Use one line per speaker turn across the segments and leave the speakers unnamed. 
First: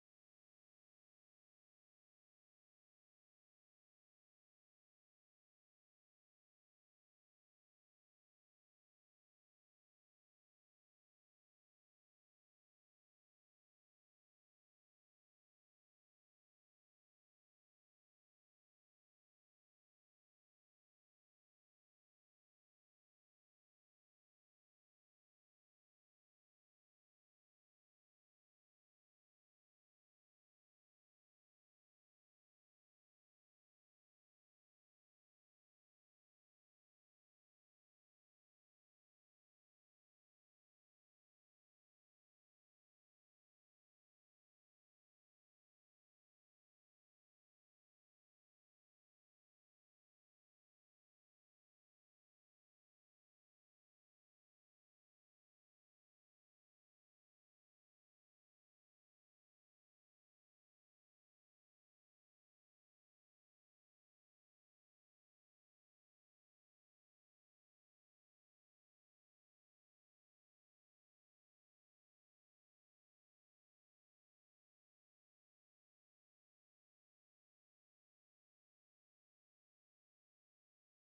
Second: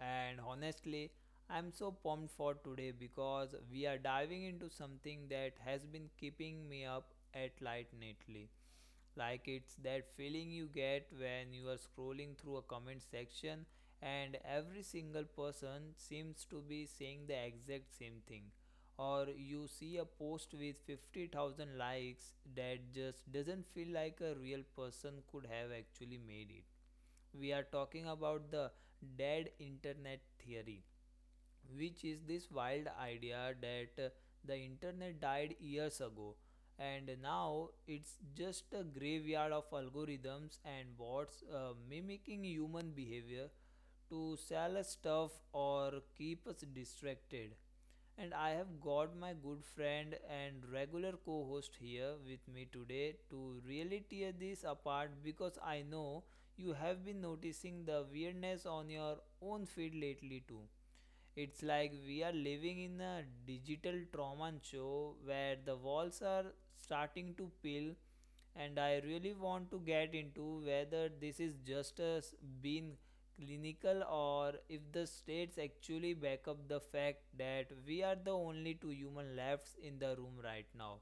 And honestly, I'm so pumped for today because we are diving into something that has been keeping me up at night lately. Like, it's that feeling you get when you are scrolling through a comment section and every single person seems to be saying the exact same thing. Or you see a post with 50,000 likes that just doesn't feel like a real person could have actually made it. We are talking about the dead internet theory, which is this wild idea that the internet died years ago, and now it's just a graveyard of algorithms and bots mimicking human behavior to sell us stuff or keep us distracted. And I have got my good friend and regular co host here with me today to really tear this apart, because I know you have been noticing the weirdness on your own feed lately too. It's like we are living in a digital trauma show where the walls are starting to peel, and I really want to get into whether this is just us being clinical or if the states actually back up the fact that we are the only two human left in the room right now.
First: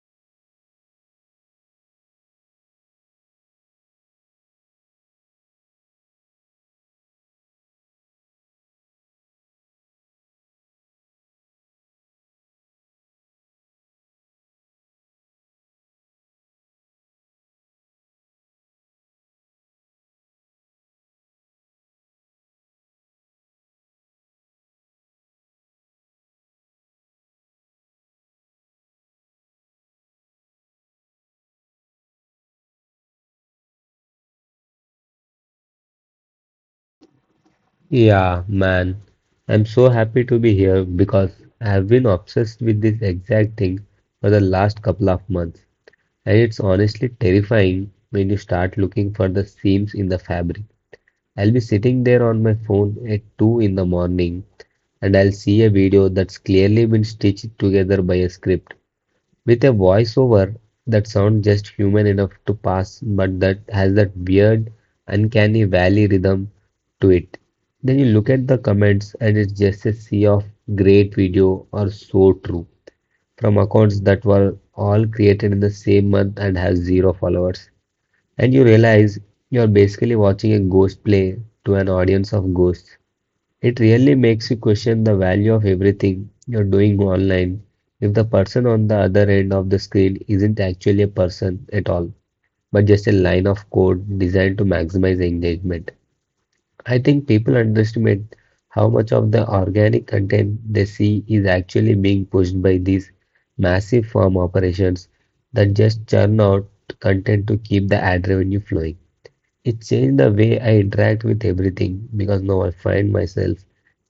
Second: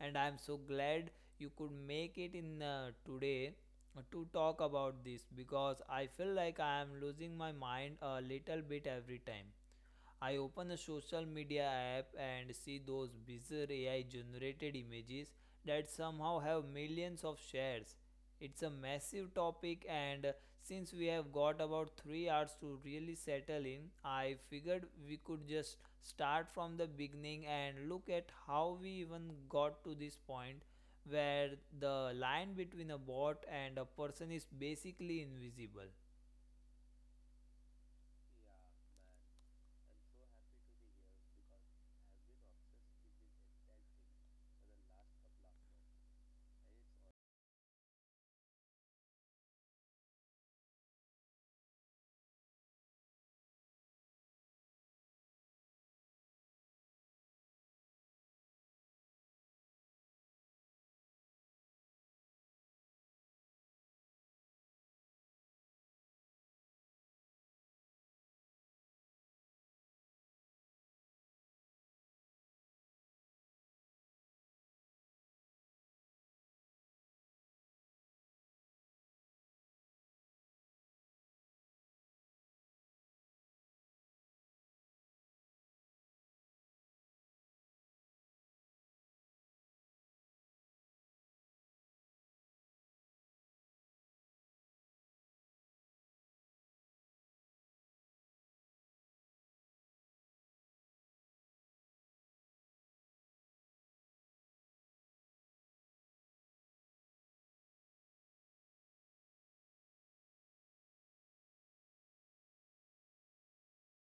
And I'm so glad you could make it in today to talk about this, because I feel like I am losing my mind a little bit every time. I open a social media app and see those bizarre AI generated images that somehow have millions of shares. It's a massive topic, and since we have got about 3 hours to really settle in, I figured we could just start from the beginning and look at how we even got to this point where the line between a bot and a person is basically invisible.
Yeah, man. I'm so happy to be here because I have been obsessed with this exact thing for the last couple of months. And it's honestly terrifying when you start looking for the seams in the fabric. I'll be sitting there on my phone at 2 in the morning and I'll see a video that's clearly been stitched together by a script with a voiceover that sounds just human enough to pass, but that has that weird, uncanny valley rhythm to it. Then you look at the comments, and it's just a sea of great video or so true from accounts that were all created in the same month and have zero followers. And you realize you're basically watching a ghost play to an audience of ghosts. It really makes you question the value of everything you're doing online. If the person on the other end of the screen isn't actually a person at all, but just a line of code designed to maximize engagement, I think people underestimate how much of the organic content they see is actually being pushed by these massive firm operations that just churn out content to keep the ad revenue flowing. It changed the way I interact with everything because now I find myself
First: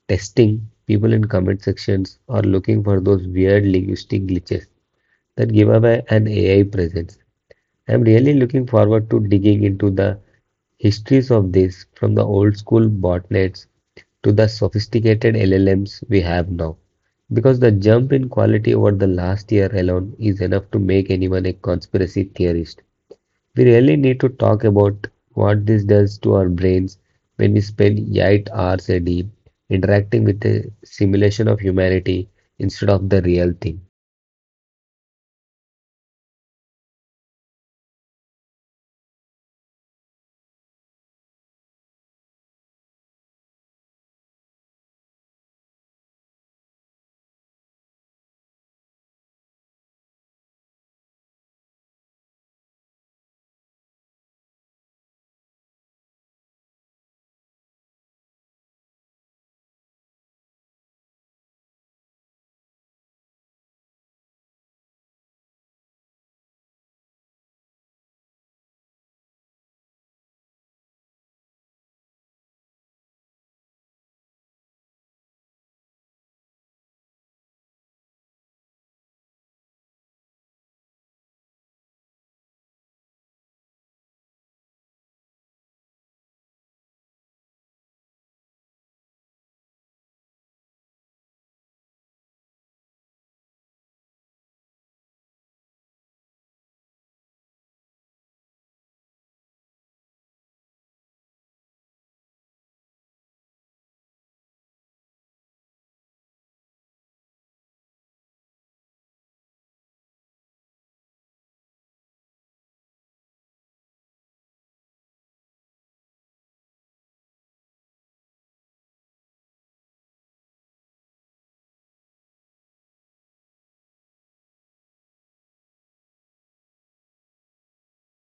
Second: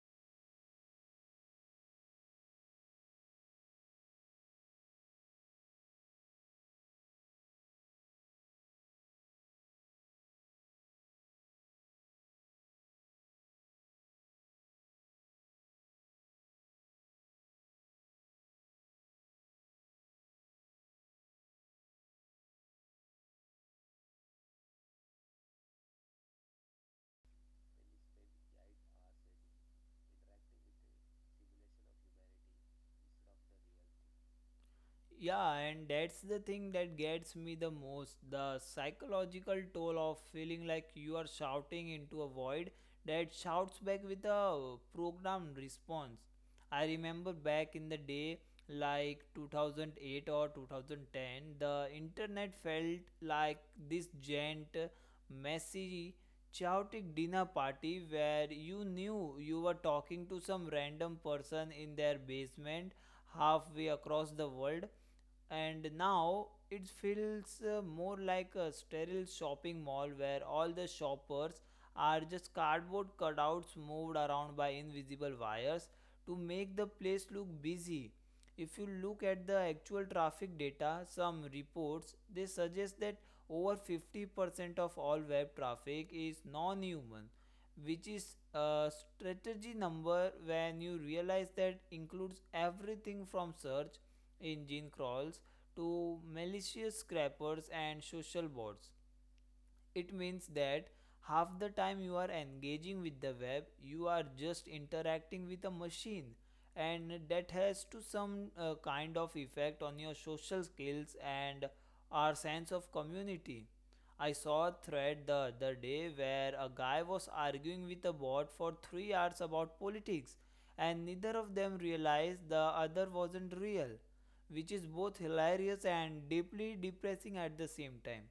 testing people in comment sections or looking for those weird linguistic glitches that give away an AI presence. I'm really looking forward to digging into the histories of this, from the old school botnets to the sophisticated LLMs we have now, because the jump in quality over the last year alone is enough to make anyone a conspiracy theorist. We really need to talk about what this does to our brains when we spend 8 hours a day interacting with a simulation of humanity instead of the real thing.
Yeah, and that's the thing that gets me the most, the psychological toll of feeling like you are shouting into a void that shouts back with a programmed response. I remember back in the day, like 2008 or 2010, the internet felt like this giant, messy, chaotic dinner party where you knew you were talking to some random person in their basement halfway across the world, and now it feels more like a sterile shopping mall where all the shoppers are just cardboard cutouts moved around by invisible wires to make the place look busy. If you look at the actual traffic data, some reports they suggest that over 50% of all web traffic is non human, which is a strategy number. When you realize that includes everything from search engine crawls to malicious scrapers and social bots, it means that half the time you are engaging with the web, you are just interacting with a machine, and that has to some kind of effect on your social skills and our sense of community. I saw a thread the other day where a guy was arguing with a bot for 3 hours about politics, and neither of them realized the other wasn't real, which is both hilarious and deeply depressing at the same time.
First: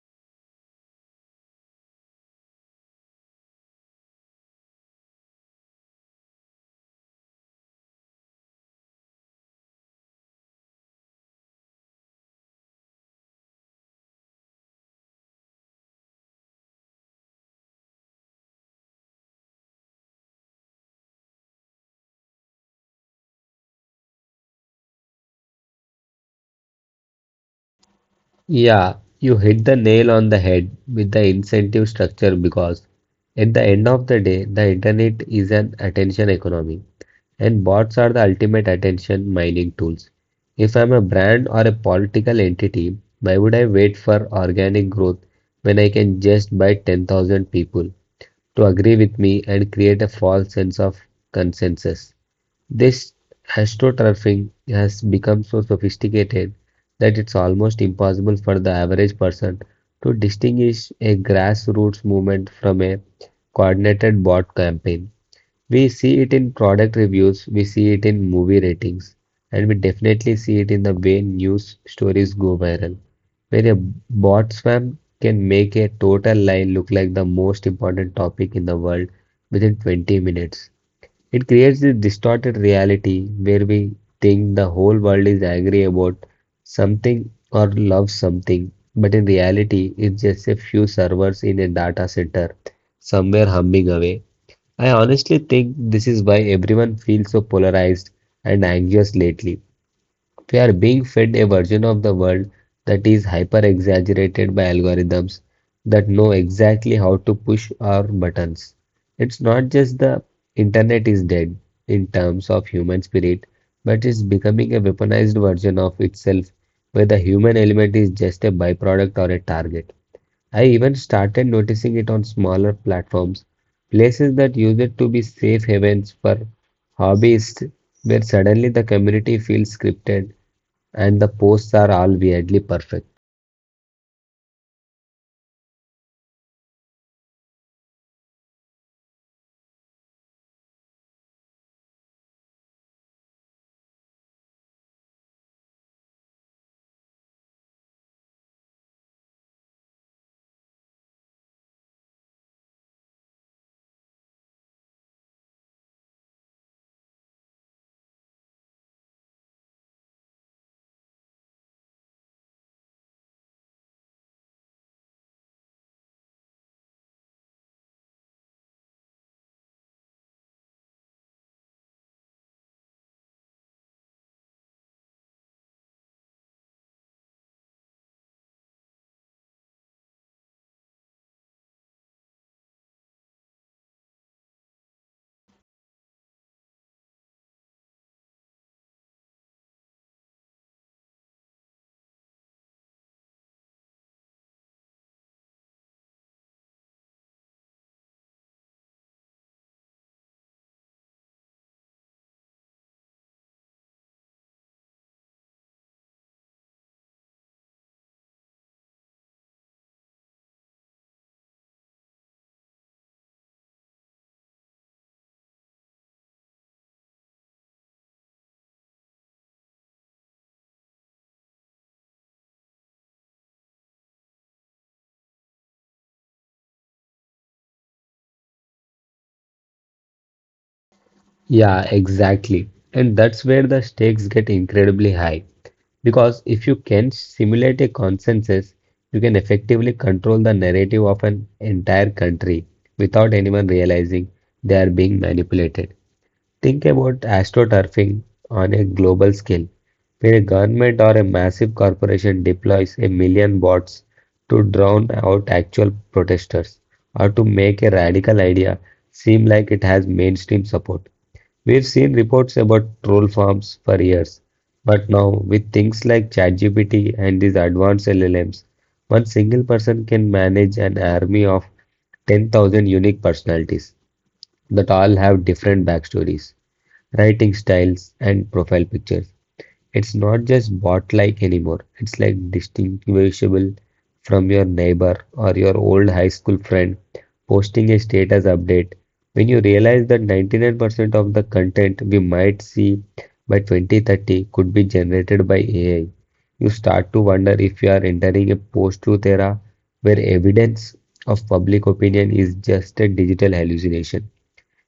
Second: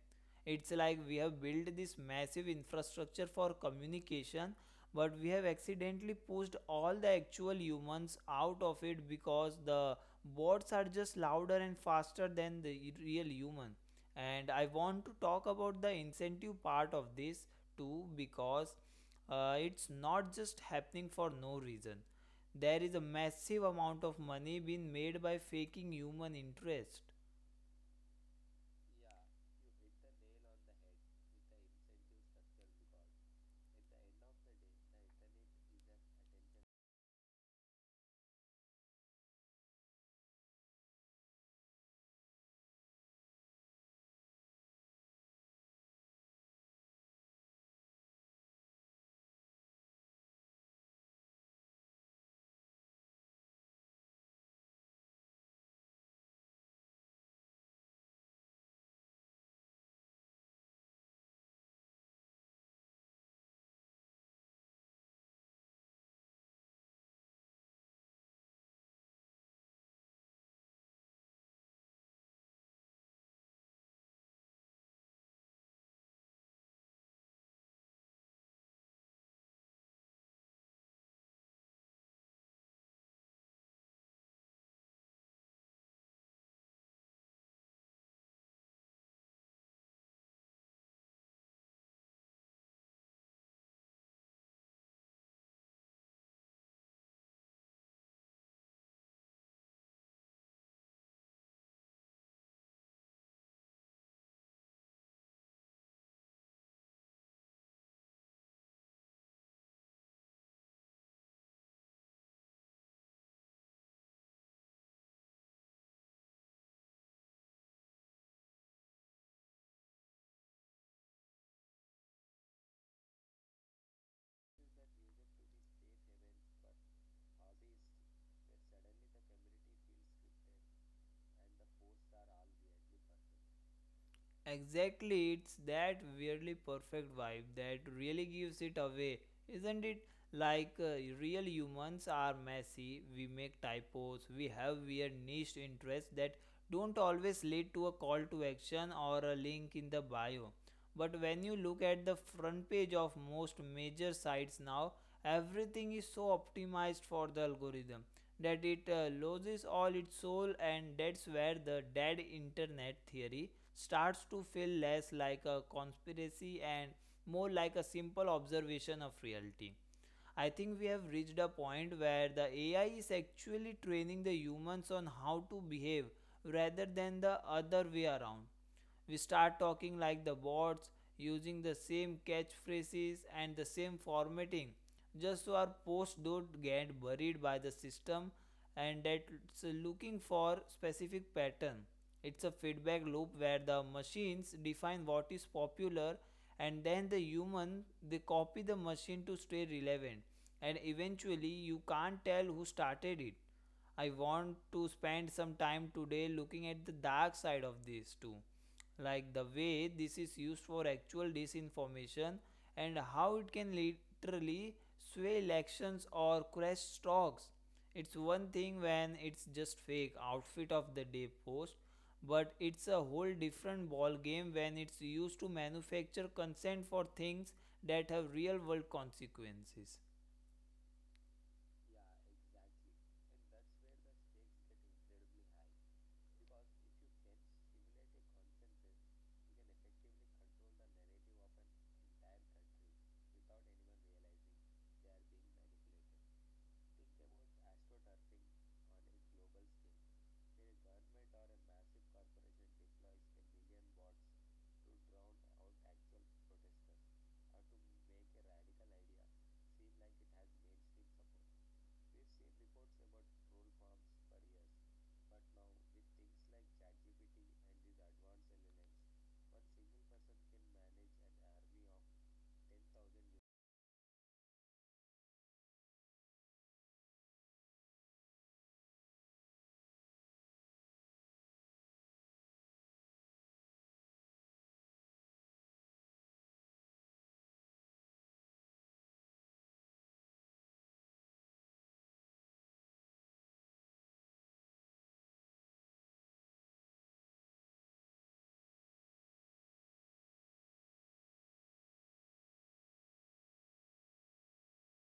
It's like we have built this massive infrastructure for communication, but we have accidentally pushed all the actual humans out of it because the bots are just louder and faster than the real human. And I want to talk about the incentive part of this too, because it's not just happening for no reason. There is a massive amount of money being made by faking human interest.
Yeah, you hit the nail on the head with the incentive structure, because at the end of the day, the internet is an attention economy and bots are the ultimate attention mining tools. If I'm a brand or a political entity, why would I wait for organic growth when I can just buy 10,000 people to agree with me and create a false sense of consensus? This astroturfing has become so sophisticated that it's almost impossible for the average person to distinguish a grassroots movement from a coordinated bot campaign. We see it in product reviews, we see it in movie ratings, and we definitely see it in the way news stories go viral, where a bot spam can make a total lie look like the most important topic in the world within 20 minutes. It creates this distorted reality where we think the whole world is angry about something or loves something, but in reality, it's just a few servers in a data center somewhere humming away. I honestly think this is why everyone feels so polarized and anxious lately. We are being fed a version of the world that is hyper exaggerated by algorithms that know exactly how to push our buttons. It's not just the internet is dead in terms of human spirit, but it's becoming a weaponized version of itself where the human element is just a byproduct or a target. I even started noticing it on smaller platforms, places that used to be safe havens for hobbyists, where suddenly the community feels scripted and the posts are all weirdly perfect.
Exactly, it's that weirdly perfect vibe that really gives it away, isn't it? Like real humans are messy, we make typos, we have weird niche interests that don't always lead to a call to action or a link in the bio. But when you look at the front page of most major sites now, everything is so optimized for the algorithm that it loses all its soul, and that's where the dead internet theory starts to feel less like a conspiracy and more like a simple observation of reality. I think we have reached a point where the AI is actually training the humans on how to behave rather than the other way around. We start talking like the bots, using the same catchphrases and the same formatting, just so our posts don't get buried by the system, and that's looking for specific pattern. It's a feedback loop where the machines define what is popular, and then the human, they copy the machine to stay relevant, and eventually you can't tell who started it. I want to spend some time today looking at the dark side of this too, like the way this is used for actual disinformation and how it can literally sway elections or crash stocks. It's one thing when it's just fake outfit of the day post, but it's a whole different ball game when it's used to manufacture consent for things that have real world consequences.
Yeah, exactly. And that's where the stakes get incredibly high. Because if you can simulate a consensus, you can effectively control the narrative of an entire country without anyone realizing they are being manipulated. Think about astroturfing on a global scale. When a government or a massive corporation deploys a million bots to drown out actual protesters or to make a radical idea seem like it has mainstream support. We've seen reports about troll farms for years, but now with things like ChatGPT and these advanced LLMs, one single person can manage an army of 10,000 unique personalities that all have different backstories, writing styles, and profile pictures. It's not just bot-like anymore. It's like distinguishable from your neighbor or your old high school friend posting a status update. When you realize that 99% of the content we might see by 2030 could be generated by AI, you start to wonder if you are entering a post-truth era where evidence of public opinion is just a digital hallucination.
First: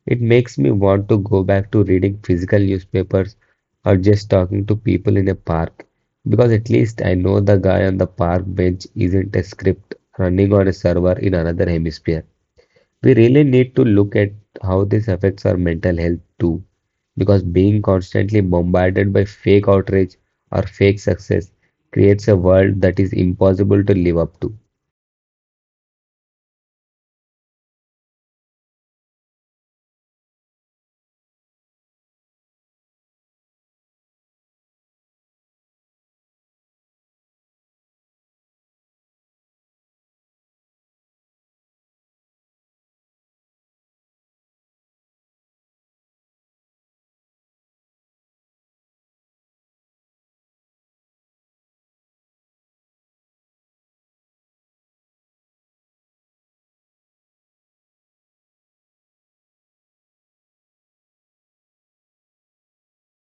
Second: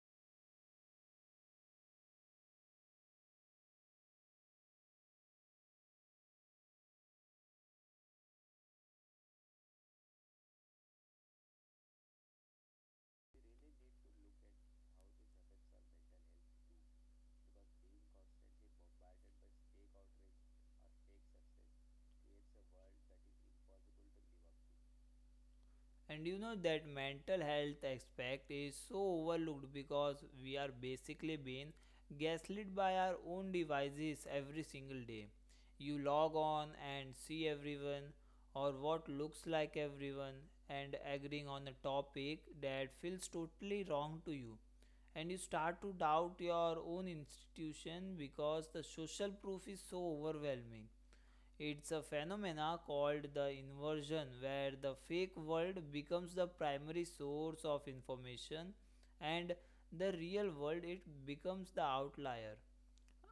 It makes me want to go back to reading physical newspapers or just talking to people in a park, because at least I know the guy on the park bench isn't a script running on a server in another hemisphere. We really need to look at how this affects our mental health too, because being constantly bombarded by fake outrage or fake success creates a world that is impossible to live up to.
And you know, that mental health aspect is so overlooked because we are basically being gaslit by our own devices every single day. You log on and see everyone, or what looks like everyone, and agreeing on a topic that feels totally wrong to you, and you start to doubt your own institution because the social proof is so overwhelming. It's a phenomena called the inversion, where the fake world becomes the primary source of information, and the real world, it becomes the outlier.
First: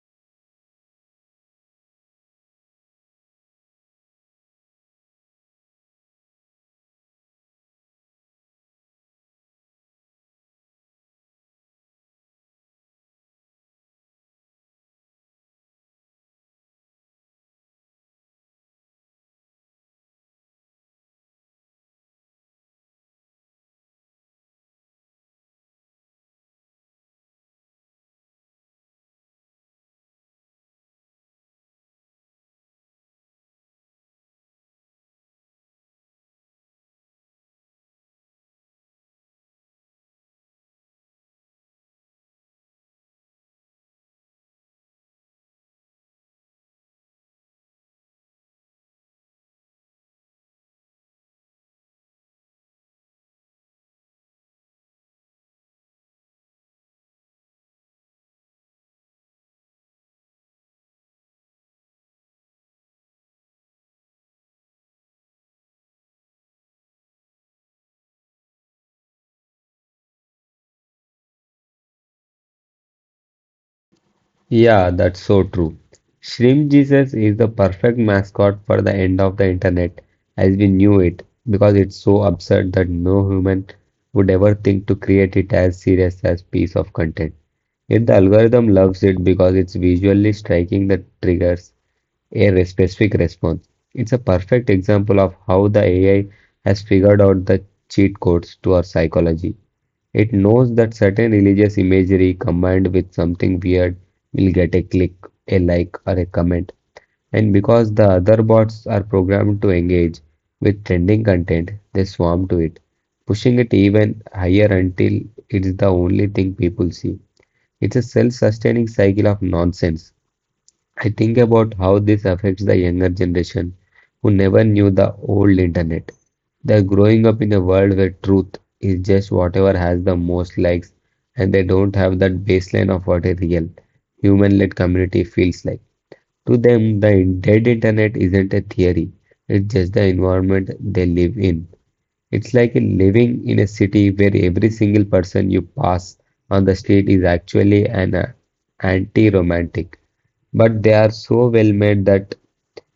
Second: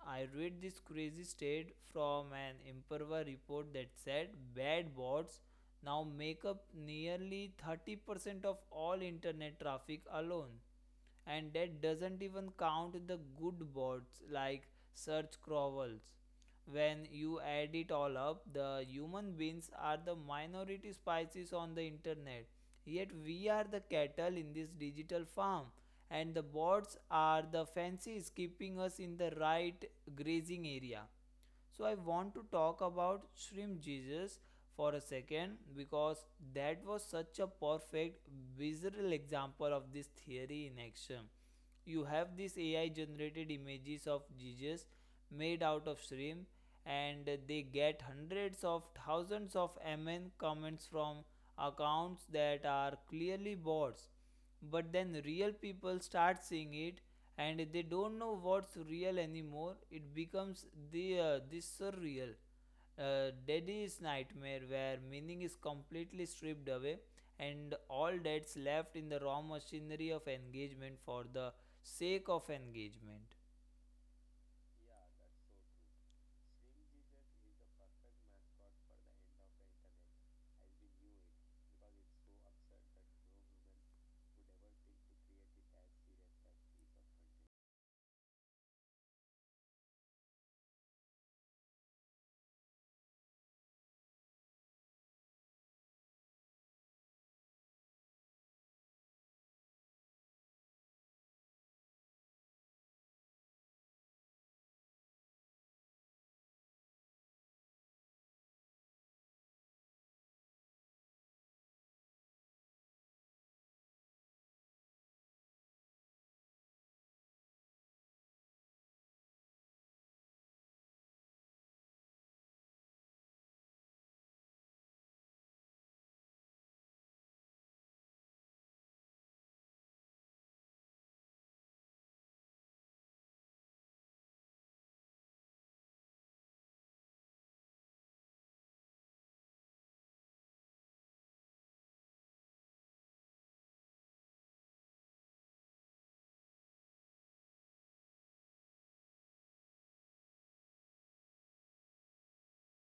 I read this crazy state from an Imperva report that said bad bots now make up nearly 30% of all internet traffic alone. And that doesn't even count the good bots, like search crawls. When you add it all up, the human beings are the minority species on the internet. Yet we are the cattle in this digital farm, and the bots are the fences keeping us in the right grazing area. So I want to talk about shrimp Jesus for a second, because that was such a perfect visual example of this theory in action. You have these AI generated images of Jesus made out of shrimp, and they get hundreds of thousands of amen comments from accounts that are clearly bots. But then real people start seeing it, and they don't know what's real anymore. It becomes the this surreal, daddy's nightmare where meaning is completely stripped away, and all that's left in the raw machinery of engagement for the sake of engagement.
Yeah, that's so true. Shrimp Jesus is the perfect mascot for the end of the internet as we knew it, because it's so absurd that no human would ever think to create it as serious as piece of content. Yet the algorithm loves it because it's visually striking, that triggers a specific response. It's a perfect example of how the AI has figured out the cheat codes to our psychology. It knows that certain religious imagery combined with something weird will get a click, a like, or a comment. And because the other bots are programmed to engage with trending content, they swarm to it, pushing it even higher until it's the only thing people see. It's a self sustaining cycle of nonsense. I think about how this affects the younger generation who never knew the old internet. They're growing up in a world where truth is just whatever has the most likes, and they don't have that baseline of what a real human-led community feels like. To them, the dead internet isn't a theory, it's just the environment they live in. It's like living in a city where every single person you pass on the street is actually an anti-romantic. But they are so well made that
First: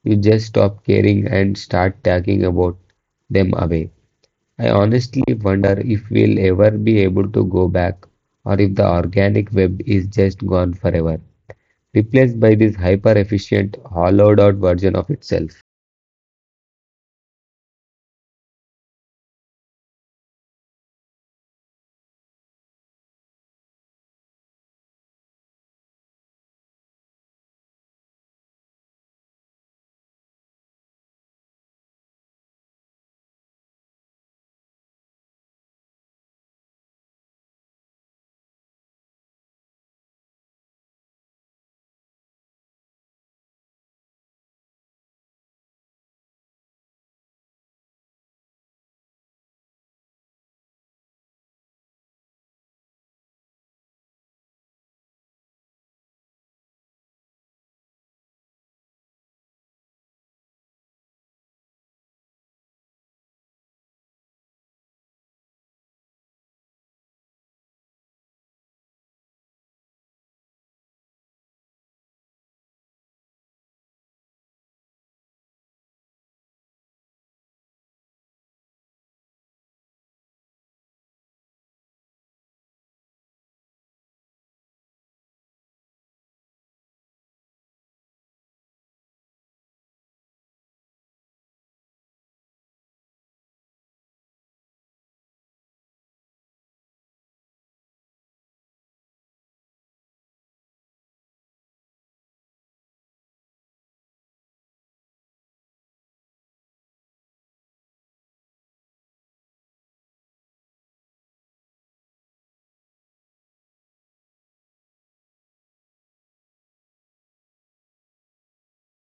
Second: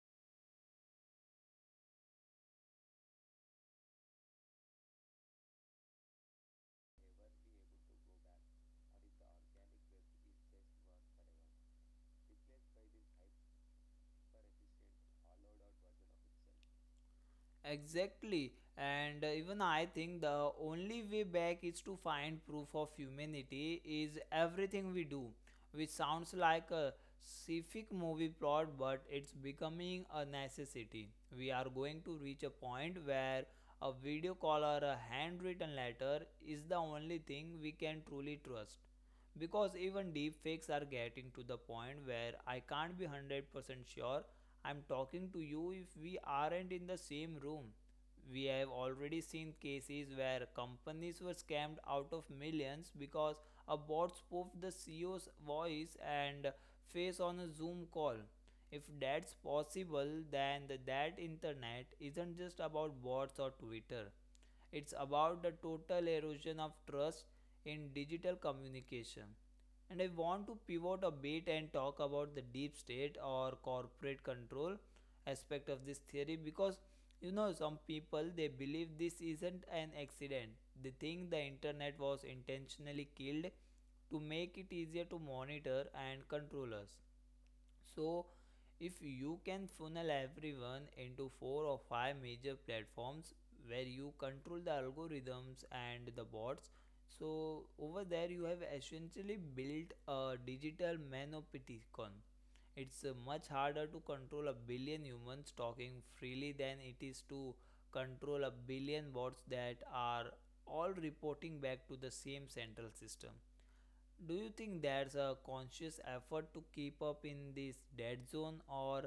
you just stop caring and start talking about them away. I honestly wonder if we'll ever be able to go back, or if the organic web is just gone forever, replaced by this hyper efficient, hollowed out version of itself.
Exactly, and even I think the only way back is to find proof of humanity is everything we do, which sounds like a scientific movie plot, but it's becoming a necessity. We are going to reach a point where a video call or a handwritten letter is the only thing we can truly trust, because even deep fakes are getting to the point where I can't be 100% sure I'm talking to you if we aren't in the same room. We have already seen cases where companies were scammed out of millions because a bot spoofed the CEO's voice and face on a Zoom call. If that's possible, then that internet isn't just about bots or Twitter. It's about the total erosion of trust in digital communication. And I want to pivot a bit and talk about the deep state or corporate control aspect of this theory, because you know, some people, they believe this isn't an accident. They think the internet was intentionally killed to make it easier to monitor and control us. So, if you can funnel everyone into four or five major platforms where you control the algorithms and the bots, so over there you have essentially built a digital manopticon. It's much harder to control a billion humans talking freely than it is to control a billion bots that are all reporting back to the same central system. Do you think there's a conscious effort to keep up in this dead zone, or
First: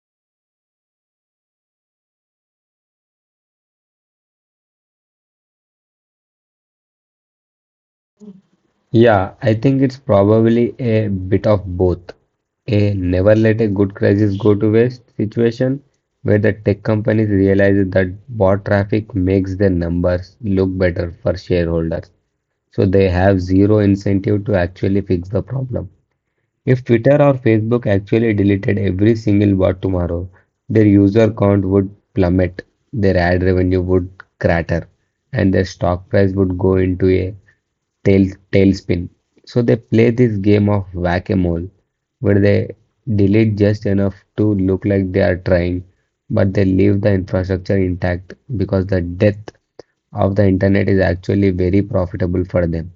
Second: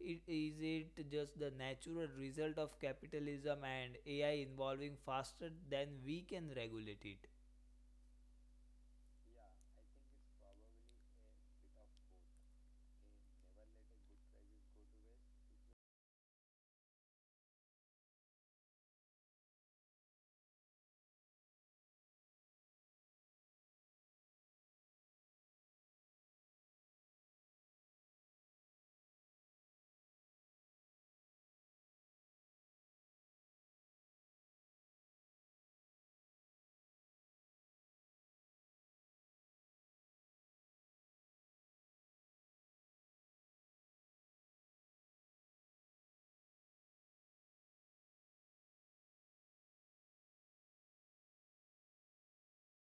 is it just the natural result of capitalism and AI evolving faster than we can regulate it?
Yeah, I think it's probably a bit of both. A never let a good crisis go to waste situation, where the tech companies realize that bot traffic makes their numbers look better for shareholders. So they have zero incentive to actually fix the problem. If Twitter or Facebook actually deleted every single bot tomorrow, their user count would plummet, their ad revenue would crater, and their stock price would go into a tail tailspin. So they play this game of whack-a-mole where they delete just enough to look like they are trying, but they leave the infrastructure intact because the death of the internet is actually very profitable for them.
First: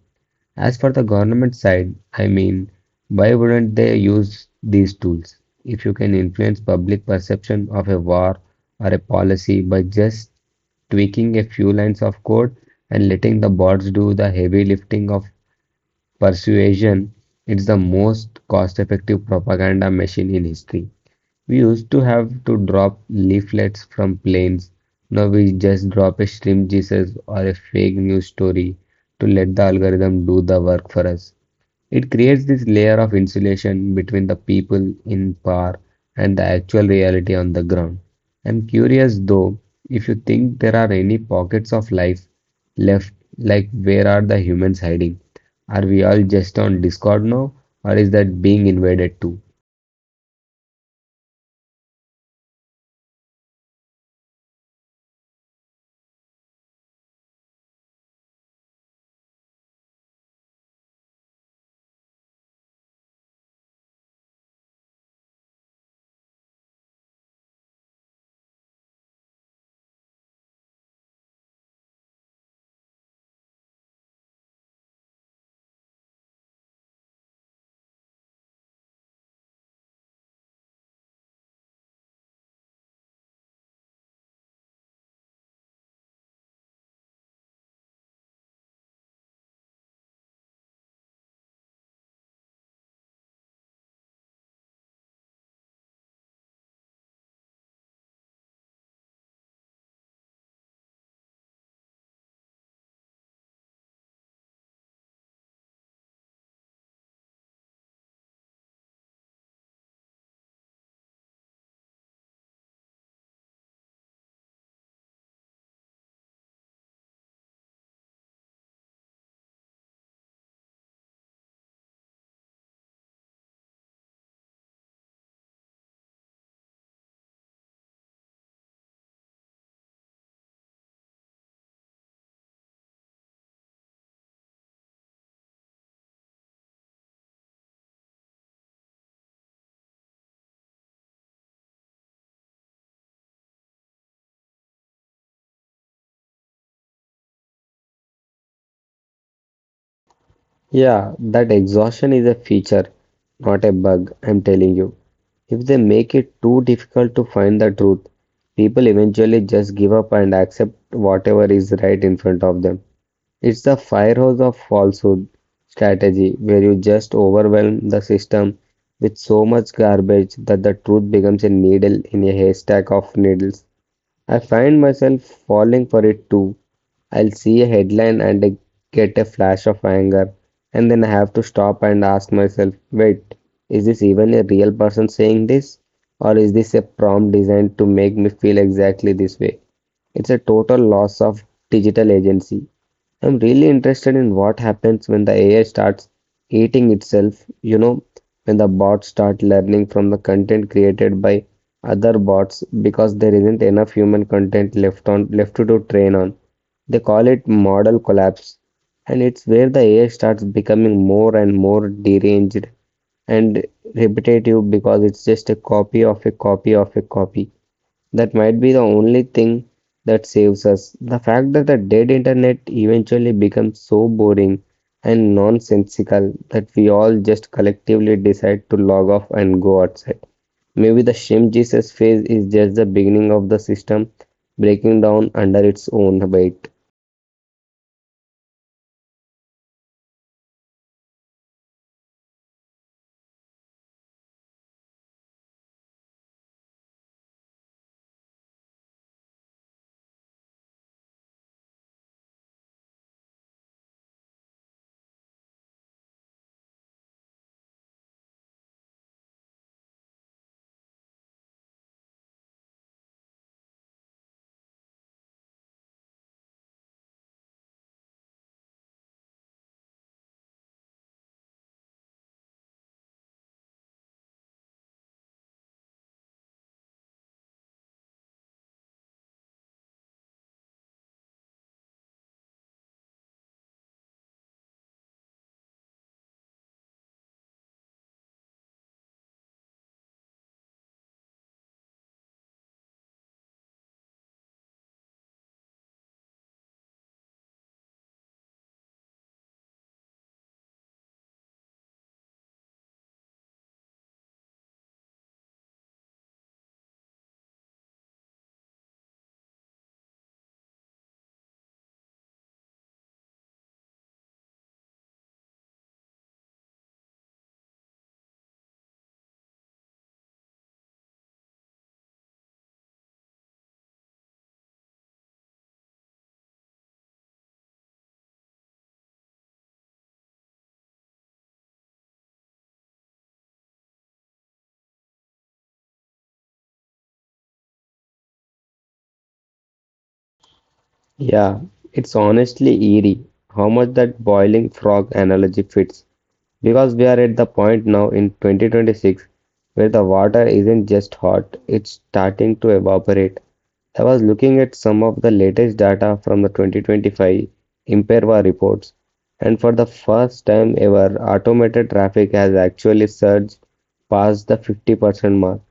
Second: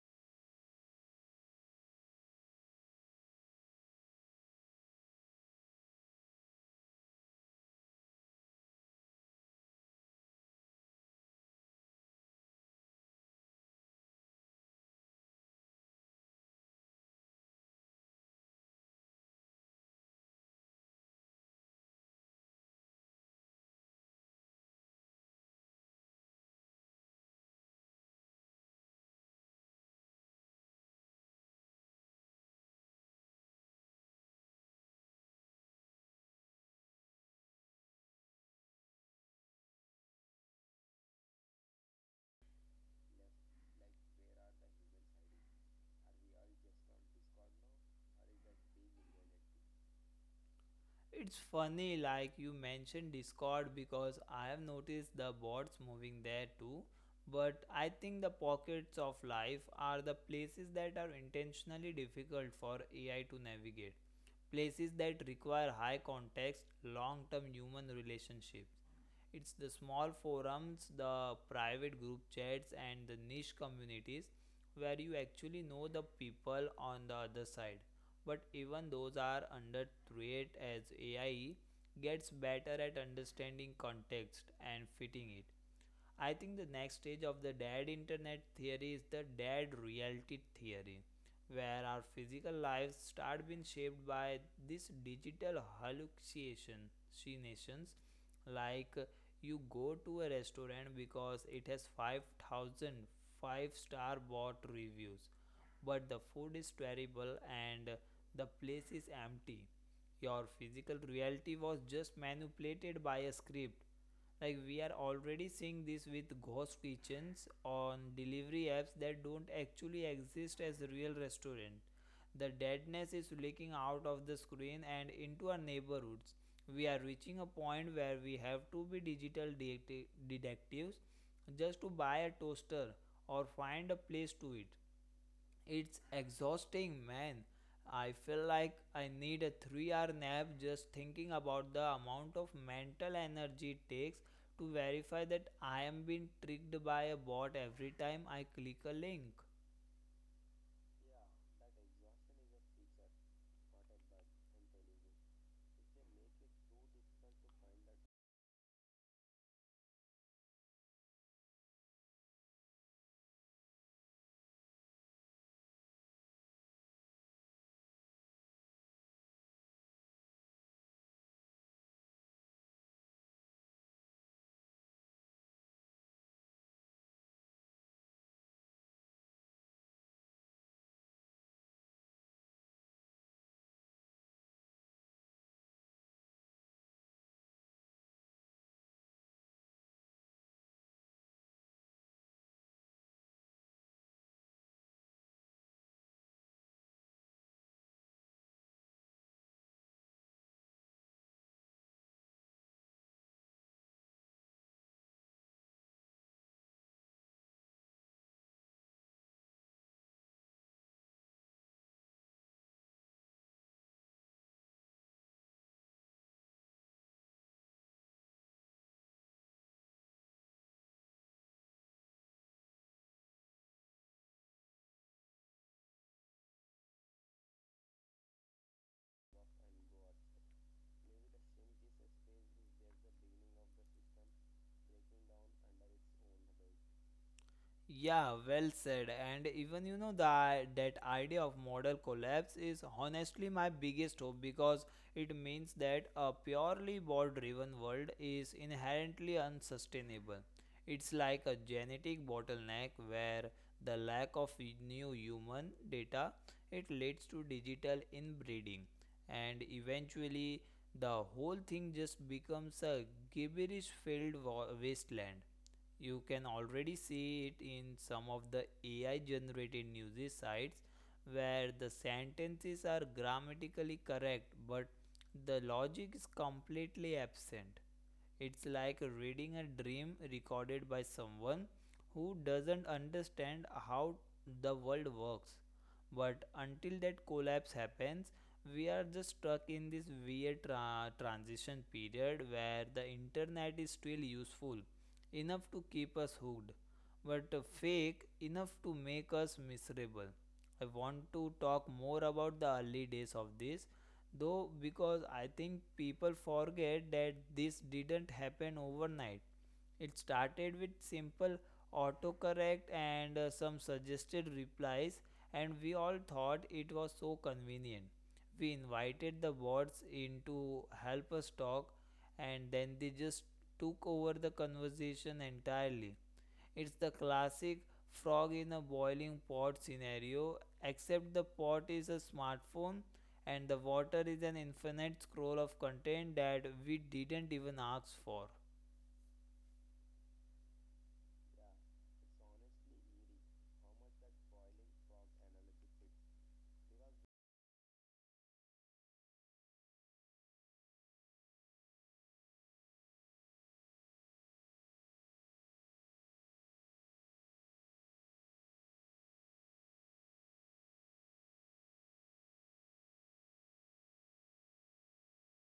As for the government side, I mean, why wouldn't they use these tools? If you can influence public perception of a war or a policy by just tweaking a few lines of code and letting the bots do the heavy lifting of persuasion, it's the most cost effective propaganda machine in history. We used to have to drop leaflets from planes. Now we just drop a shrimp Jesus or a fake news story to let the algorithm do the work for us. It creates this layer of insulation between the people in power and the actual reality on the ground. I'm curious though, if you think there are any pockets of life left, like where are the humans hiding? Are we all just on Discord now, or is that being invaded too?
It's funny, like you mentioned Discord, because I have noticed the bots moving there too. But I think the pockets of life are the places that are intentionally difficult for AI to navigate. Places that require high context, long term human relationship. It's the small forums, the private group chats, and the niche communities where you actually know the people on the other side. But even those are under threat as AI gets better at understanding context and fitting it. I think the next stage of the dead internet theory is the dead reality theory, where our physical lives start being shaped by these digital hallucinations. Like, you go to a restaurant because it has 5,005 star bot reviews, but the food is terrible and the place is empty. Your physical reality was just manipulated by a script. Like, we are already seeing this with ghost kitchens on delivery apps that don't actually exist as real restaurant. The deadness is leaking out of the screen and into our neighborhoods. We are reaching a point where we have to be digital detectives just to buy a toaster or find a place to eat. It's exhausting, man. I feel like I need a 3-hour nap just thinking about the amount of mental energy it takes to verify that I am being tricked by a bot every time I click a link.
Yeah, that exhaustion is a feature, not a bug, I'm telling you. If they make it too difficult to find the truth, people eventually just give up and accept whatever is right in front of them. It's the fire of falsehood strategy, where you just overwhelm the system with so much garbage that the truth becomes a needle in a haystack of needles. I find myself falling for it too. I'll see a headline and I get a flash of anger, and then I have to stop and ask myself, wait, is this even a real person saying this? Or is this a prompt designed to make me feel exactly this way? It's a total loss of digital agency. I'm really interested in what happens when the AI starts eating itself, you know, when the bots start learning from the content created by other bots because there isn't enough human content left to do train on. They call it model collapse, and it's where the AI starts becoming more and more deranged and repetitive because it's just a copy of a copy of a copy. That might be the only thing that saves us. The fact that the dead internet eventually becomes so boring and nonsensical that we all just collectively decide to log off and go outside. Maybe the Shim Jesus phase is just the beginning of the system breaking down under its own weight.
Yeah, well said. And even, you know, the that idea of model collapse is honestly my biggest hope, because it means that a purely bot-driven world is inherently unsustainable. It's like a genetic bottleneck where the lack of new human data, it leads to digital inbreeding, and eventually the whole thing just becomes a gibberish-filled wasteland. You can already see it in some of the AI generated news sites where the sentences are grammatically correct but the logic is completely absent. It's like reading a dream recorded by someone who doesn't understand how the world works. But until that collapse happens, we are just stuck in this weird transition period where the internet is still useful enough to keep us hooked, but fake enough to make us miserable. I want to talk more about the early days of this, though, because I think people forget that this didn't happen overnight. It started with simple autocorrect and some suggested replies, and we all thought it was so convenient. We invited the bots in to help us talk, and then they just took over the conversation entirely. It's the classic frog in a boiling pot scenario, except the pot is a smartphone and the water is an infinite scroll of content that we didn't even ask for.
Yeah, it's honestly eerie how much that boiling frog analogy fits. Because we are at the point now in 2026 where the water isn't just hot, it's starting to evaporate. I was looking at some of the latest data from the 2025 Imperva reports, and for the first time ever, automated traffic has actually surged past the 50% mark.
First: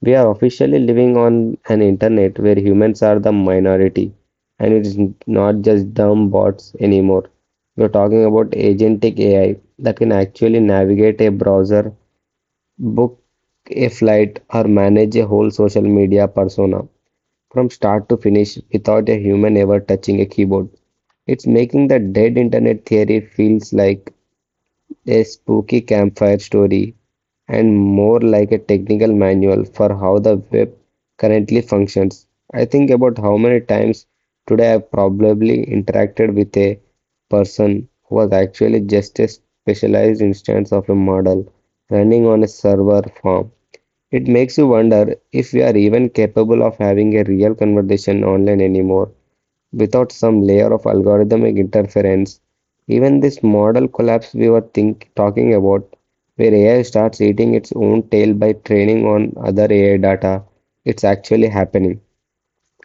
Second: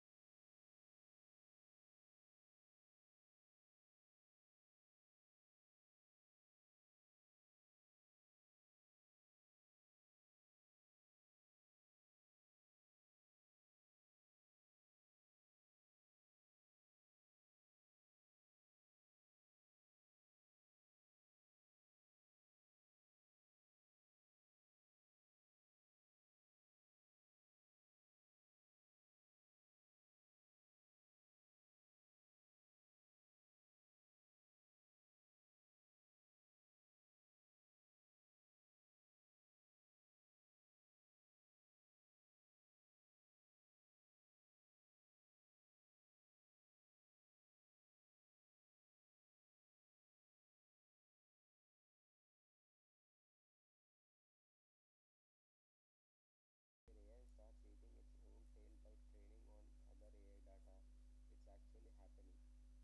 We are officially living on an internet where humans are the minority, and it's not just dumb bots anymore. We're talking about agentic AI that can actually navigate a browser, book a flight, or manage a whole social media persona from start to finish without a human ever touching a keyboard. It's making the dead internet theory feels like a spooky campfire story, and more like a technical manual for how the web currently functions. I think about how many times today I probably interacted with a person who was actually just a specialized instance of a model running on a server farm. It makes you wonder if we are even capable of having a real conversation online anymore, without some layer of algorithmic interference. Even this model collapse we were talking about, where AI starts eating its own tail by training on other AI data, it's actually happening.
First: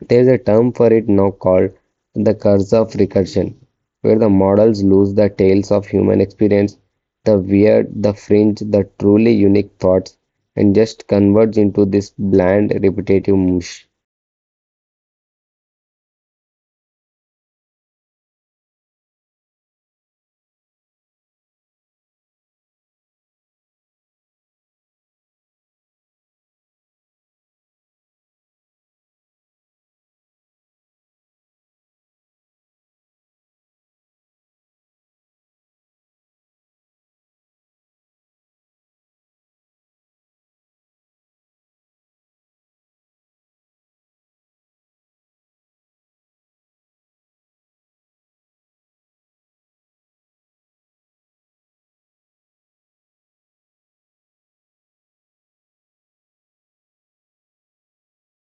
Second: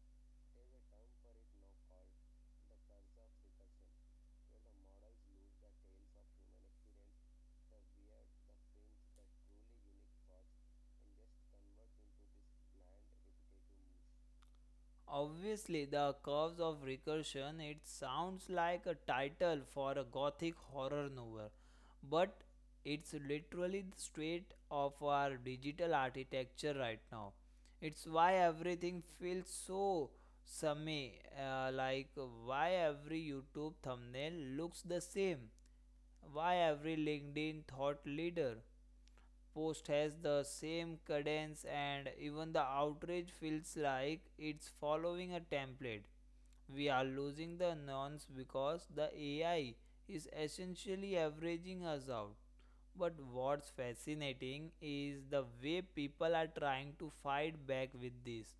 There is a term for it now called the curse of recursion, where the models lose the tails of human experience, the weird, the fringe, the truly unique thoughts, and just converge into this bland, repetitive mush.
Obviously, the curves of recursion, it sounds like a title for a gothic horror novel, but it's literally the state of our digital architecture right now. It's why everything feels so same. Like, why every YouTube thumbnail looks the same, why every LinkedIn thought leader post has the same cadence, and even the outrage feels like it's following a template. We are losing the nuance because the AI is essentially averaging us out. But what's fascinating is the way people are trying to fight back with these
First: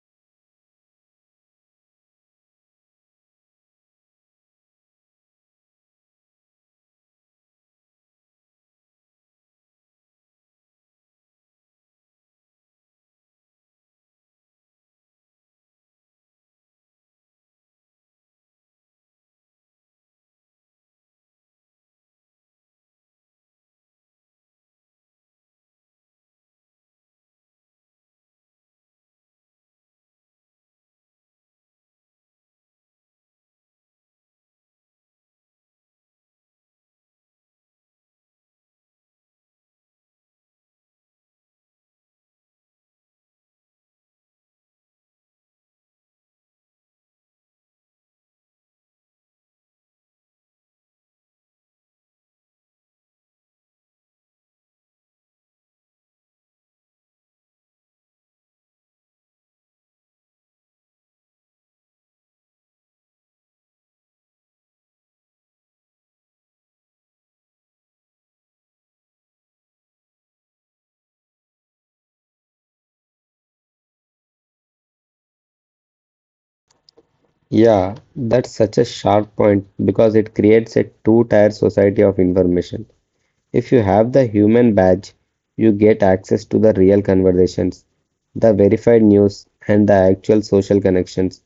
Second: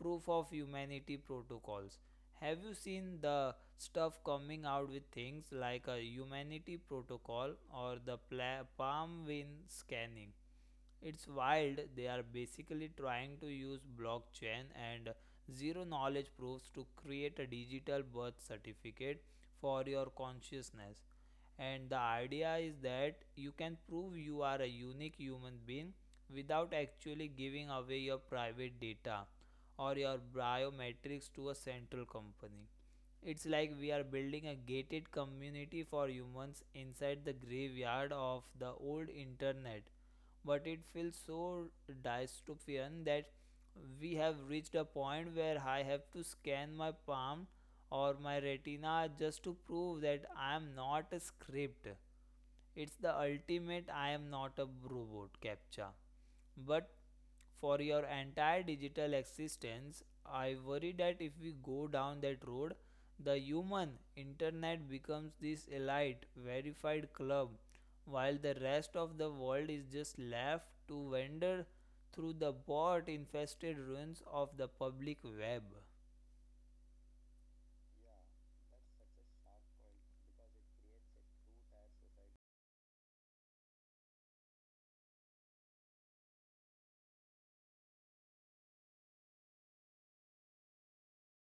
proof of humanity protocols. Have you seen the stuff coming out with things like a humanity protocol or the palm vein scanning? It's wild. They are basically trying to use blockchain and zero knowledge proofs to create a digital birth certificate for your consciousness. And the idea is that you can prove you are a unique human being without actually giving away your private data or your biometrics to a central company. It's like we are building a gated community for humans inside the graveyard of the old internet. But it feels so dystopian that we have reached a point where I have to scan my palm or my retina just to prove that I am not a script. It's the ultimate I am not a robot captcha. But for your entire digital existence, I worry that if we go down that road, the human internet becomes this elite, verified club, while the rest of the world is just left to wander through the bot infested ruins of the public web.
Yeah, that's such a sharp point because it creates a two-tier society of information. If you have the human badge, you get access to the real conversations, the verified news, and the actual social connections.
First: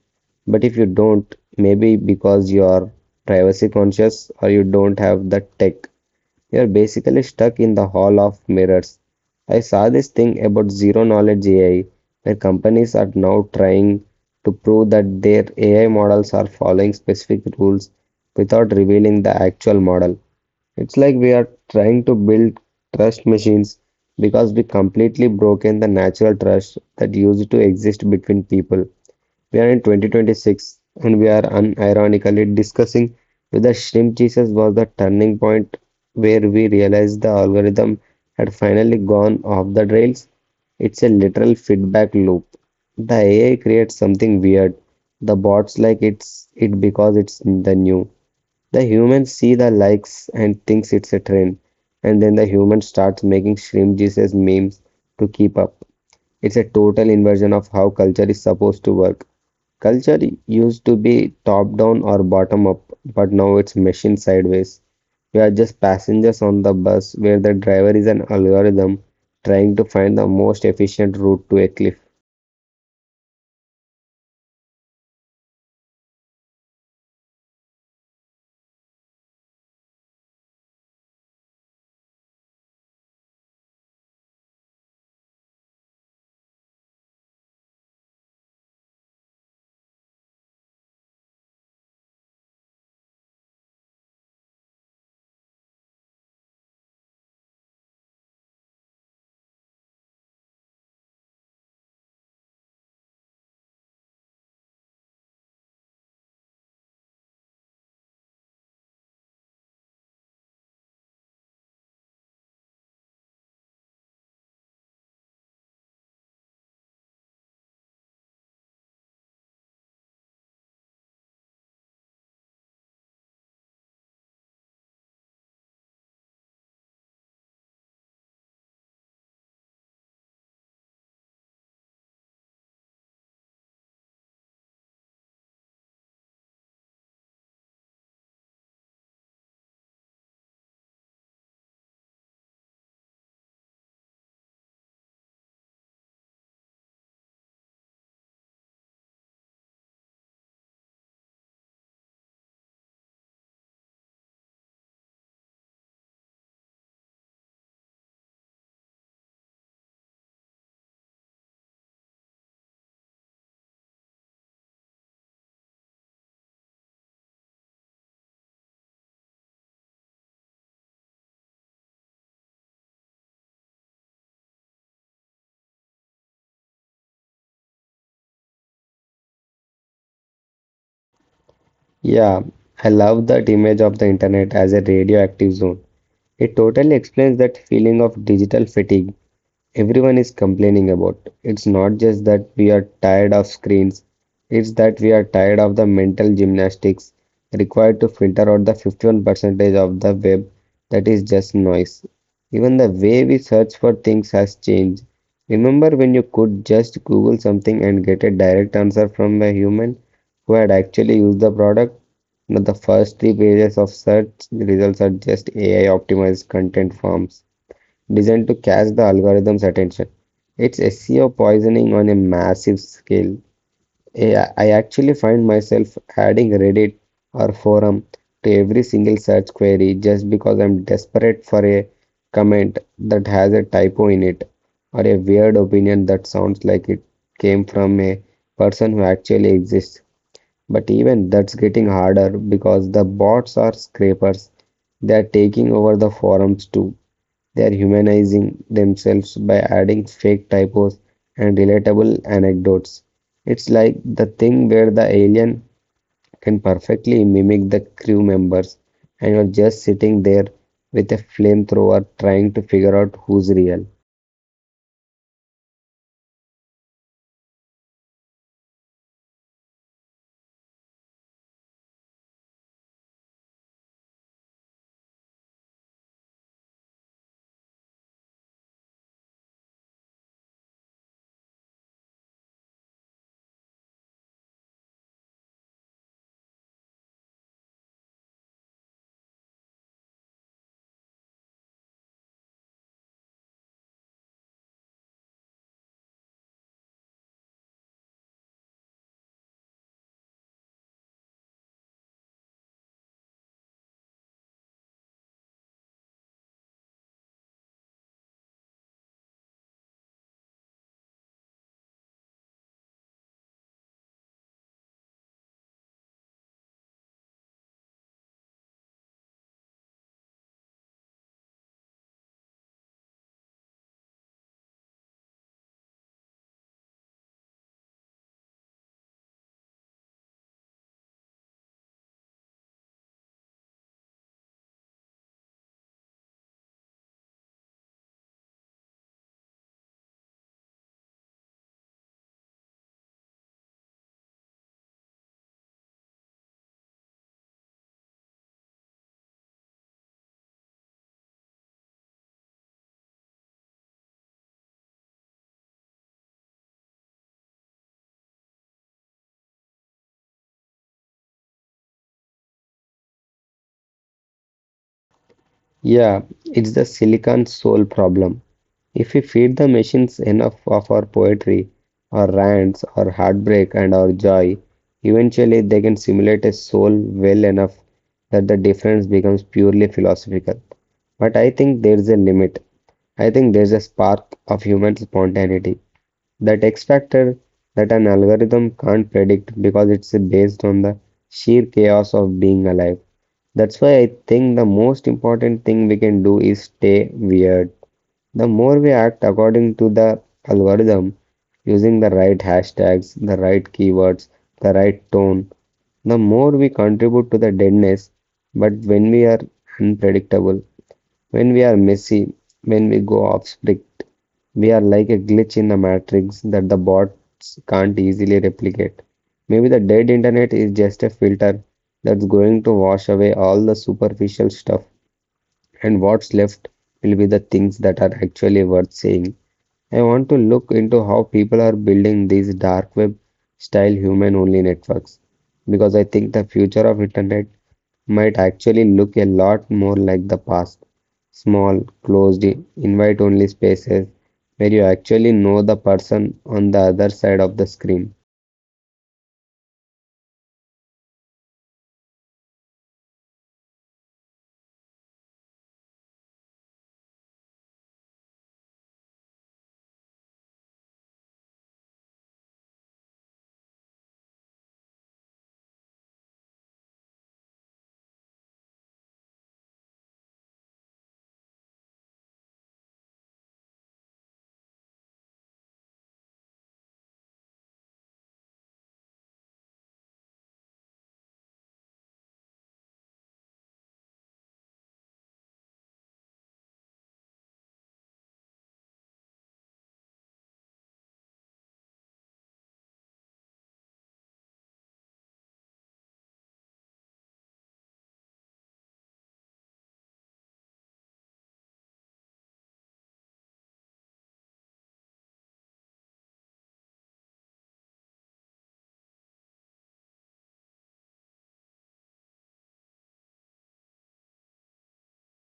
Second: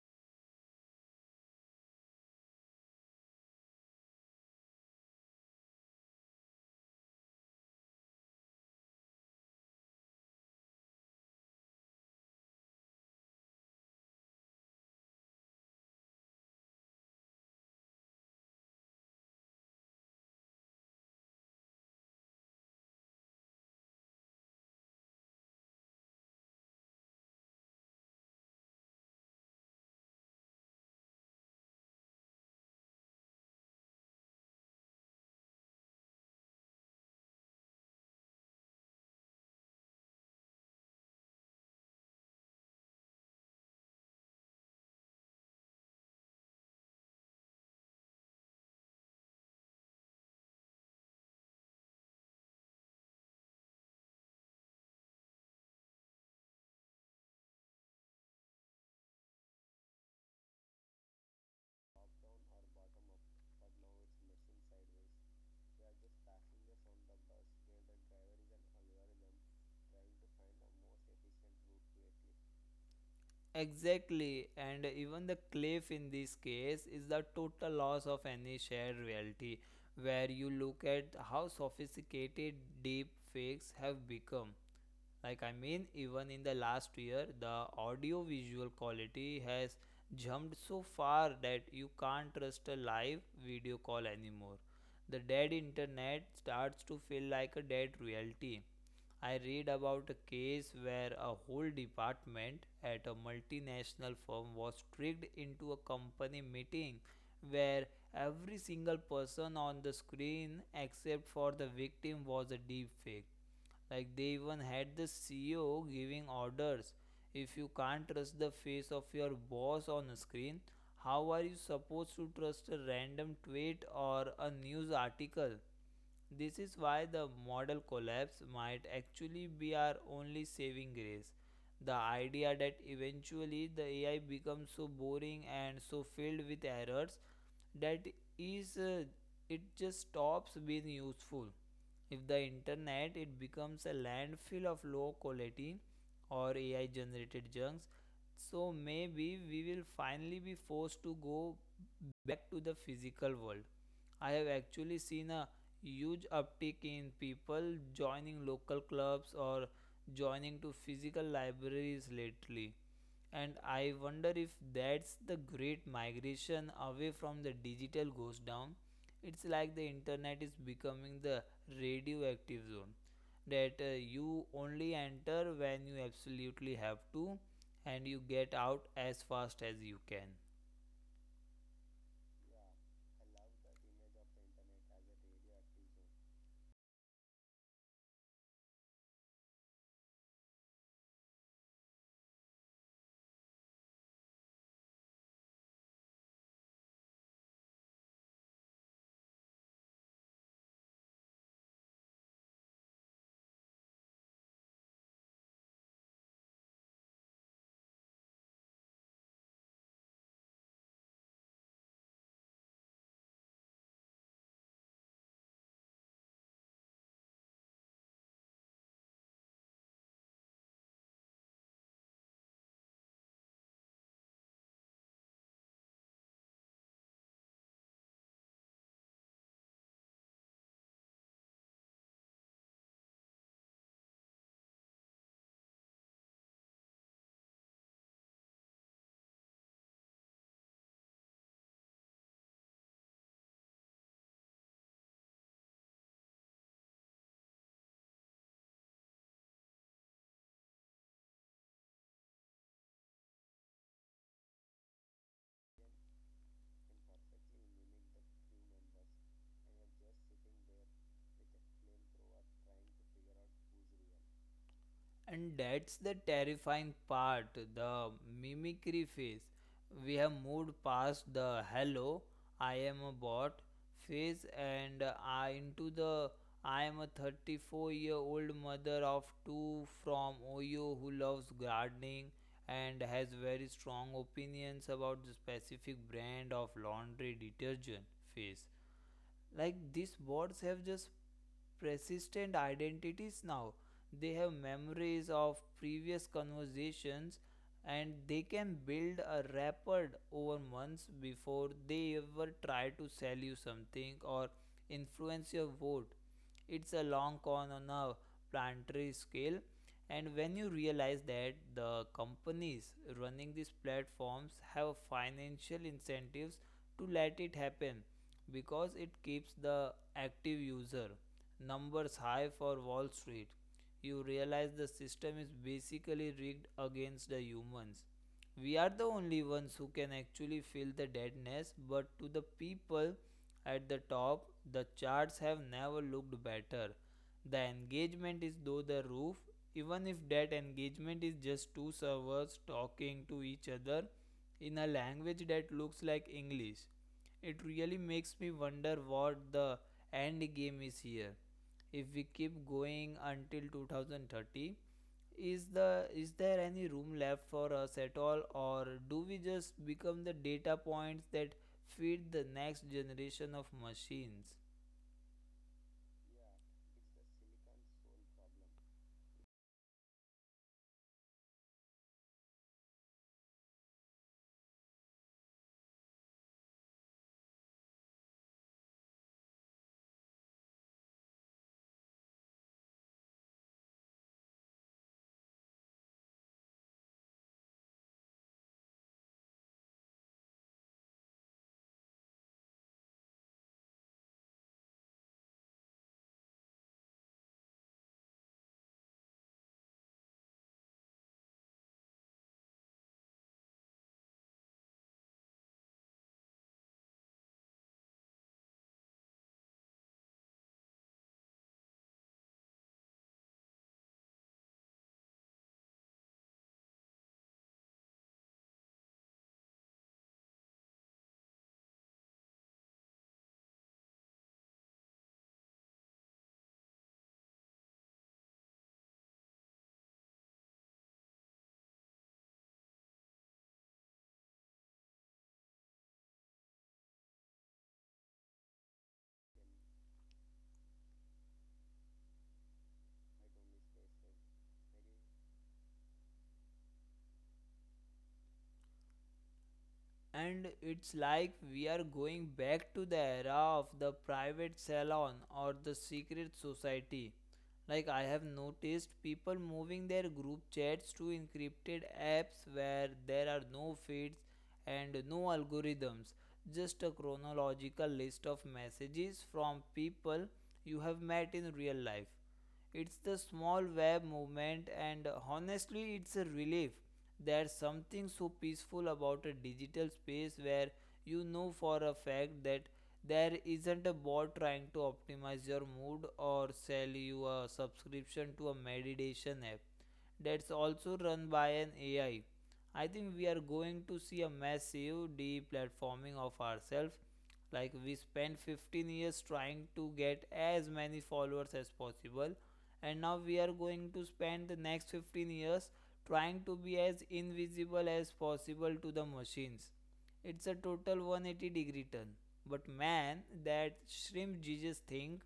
But if you don't, maybe because you are privacy conscious or you don't have the tech, you're basically stuck in the hall of mirrors. I saw this thing about zero knowledge AI, where companies are now trying to prove that their AI models are following specific rules without revealing the actual model. It's like we are trying to build trust machines because we completely broken the natural trust that used to exist between people. We are in 2026, and we are unironically discussing whether shrimp Jesus was the turning point where we realized the algorithm had finally gone off the rails. It's a literal feedback loop. The AI creates something weird. The bots like it's it because it's the new. The humans see the likes and thinks it's a trend. And then the human starts making shrimp Jesus memes to keep up. It's a total inversion of how culture is supposed to work. Culture used to be top down or bottom up, but now it's machine sideways. We are just passengers on the bus where the driver is an algorithm trying to find the most efficient route to a cliff.
Exactly, and even the cliff in this case is the total loss of any shared reality, where you look at how sophisticated deep fakes have become. Like, I mean, even in the last year, the audio visual quality has jumped so far that you can't trust a live video call anymore. The dead internet starts to feel like a dead reality. I read about a case where a whole department at a multinational firm was tricked into a company meeting where every single person on the screen except for the victim was a deep fake. Like, they even had the CEO giving orders. If you can't trust the face of your boss on screen, how are you supposed to trust a random tweet or a news article? This is why the model collapse might actually be our only saving grace. The idea that eventually the AI becomes so boring and so filled with errors that is it just stops being useful. If the internet it becomes a landfill of low quality or AI generated junks, so maybe we will finally be forced to go back to the physical world. I have actually seen a huge uptick in people joining local clubs or joining to physical libraries lately. And I wonder if that's the great migration away from the digital goes down. It's like the internet is becoming the radioactive zone that you only enter when you absolutely have to and you get out as fast as you can.
Yeah, I love that image of the internet as a radioactive zone. It totally explains that feeling of digital fatigue everyone is complaining about. It's not just that we are tired of screens, it's that we are tired of the mental gymnastics required to filter out the 51% of the web that is just noise. Even the way we search for things has changed. Remember when you could just Google something and get a direct answer from a human who had actually used the product? Now the first three pages of search results are just AI optimized content forms designed to catch the algorithm's attention. It's SEO poisoning on a massive scale. I actually find myself adding Reddit or forum to every single search query just because I'm desperate for a comment that has a typo in it or a weird opinion that sounds like it came from a person who actually exists. But even that's getting harder because the bots are scrapers. They are taking over the forums too. They are humanizing themselves by adding fake typos and relatable anecdotes. It's like the thing where the alien can perfectly mimic the crew members, and you're just sitting there with a flamethrower trying to figure out who's real.
And that's the terrifying part, the mimicry phase. We have moved past the hello, I am a bot phase and I into the I am a 34-year-old mother of two from Ohio who loves gardening and has very strong opinions about the specific brand of laundry detergent phase. Like, these bots have just persistent identities now. They have memories of previous conversations, and they can build a rapport over months before they ever try to sell you something or influence your vote. It's a long con on a planetary scale. And when you realize that the companies running these platforms have financial incentives to let it happen because it keeps the active user numbers high for Wall Street, you realize the system is basically rigged against the humans. We are the only ones who can actually feel the deadness, but to the people at the top, the charts have never looked better. The engagement is through the roof, even if that engagement is just two servers talking to each other in a language that looks like English. It really makes me wonder what the end game is here. If we keep going until 2030, is there any room left for us at all, or do we just become the data points that feed the next generation of machines?
Yeah, it's the silicon soul problem. If we feed the machines enough of our poetry, our rants, our heartbreak, and our joy, eventually they can simulate a soul well enough that the difference becomes purely philosophical. But I think there's a limit. I think there's a spark of human spontaneity, that X factor that an algorithm can't predict because it's based on the sheer chaos of being alive. That's why I think the most important thing we can do is stay weird. The more we act according to the algorithm, using the right hashtags, the right keywords, the right tone, the more we contribute to the deadness. But when we are unpredictable, when we are messy, when we go off script, we are like a glitch in a matrix that the bots can't easily replicate. Maybe the dead internet is just a filter that's going to wash away all the superficial stuff, and what's left will be the things that are actually worth saying. I want to look into how people are building these dark web style human only networks, because I think the future of internet might actually look a lot more like the past: small, closed, invite only spaces where you actually know the person on the other side of the screen.
And it's like we are going back to the era of the private salon or the secret society. Like, I have noticed people moving their group chats to encrypted apps where there are no feeds and no algorithms, just a chronological list of messages from people you have met in real life. It's the small web movement, and honestly, it's a relief. There's something so peaceful about a digital space where you know for a fact that there isn't a bot trying to optimize your mood or sell you a subscription to a meditation app that's also run by an AI. I think we are going to see a massive deplatforming of ourselves. Like, we spent 15 years trying to get as many followers as possible, and now we are going to spend the next 15 years trying to be as invisible as possible to the machines. It's a total 180 degree turn. But man, that shrimp Jesus thing,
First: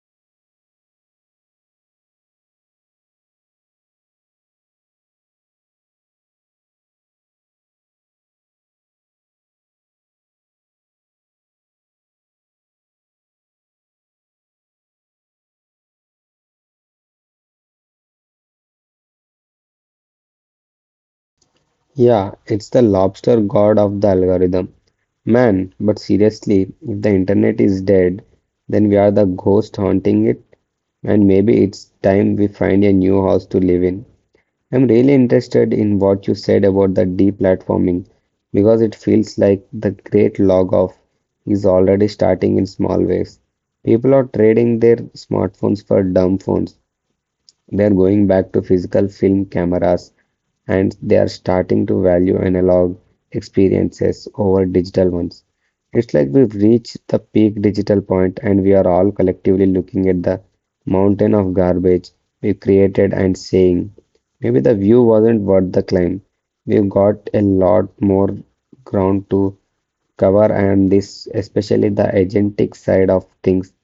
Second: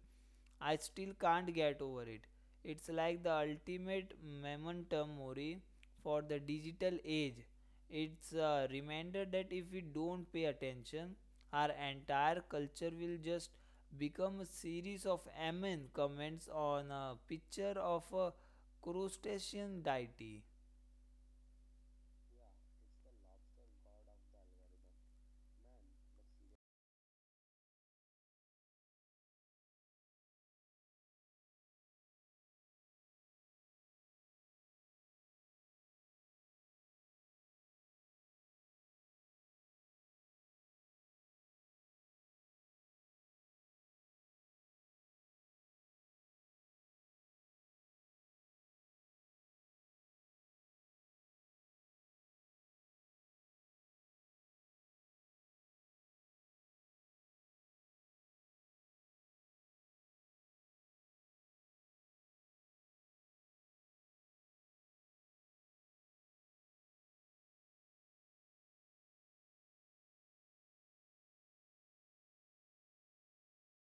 I still can't get over it. It's like the ultimate memento mori for the digital age. It's a reminder that if we don't pay attention, our entire culture will just become a series of amen comments on a picture of a crustacean deity.
Yeah, it's the lobster god of the algorithm. Man, but seriously, if the internet is dead, then we are the ghost haunting it, and maybe it's time we find a new house to live in. I'm really interested in what you said about the deplatforming, because it feels like the great log off is already starting in small ways. People are trading their smartphones for dumb phones, they are going back to physical film cameras, and they are starting to value analog experiences over digital ones. It's like we've reached the peak digital point and we are all collectively looking at the mountain of garbage we created and saying, maybe the view wasn't worth the climb. We've got a lot more ground to cover, and this especially the agentic side of things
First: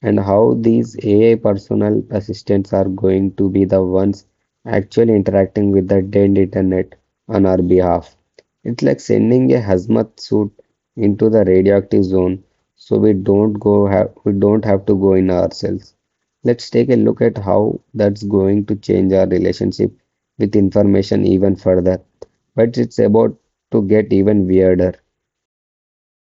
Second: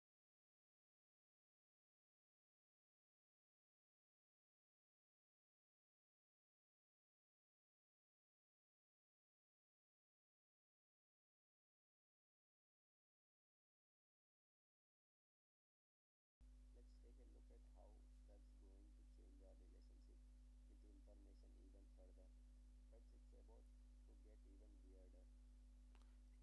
and how these AI personal assistants are going to be the ones actually interacting with the dead internet on our behalf. It's like sending a hazmat suit into the radioactive zone so we don't have to go in ourselves. Let's take a look at how that's going to change our relationship with information even further. But it's about to get even weirder.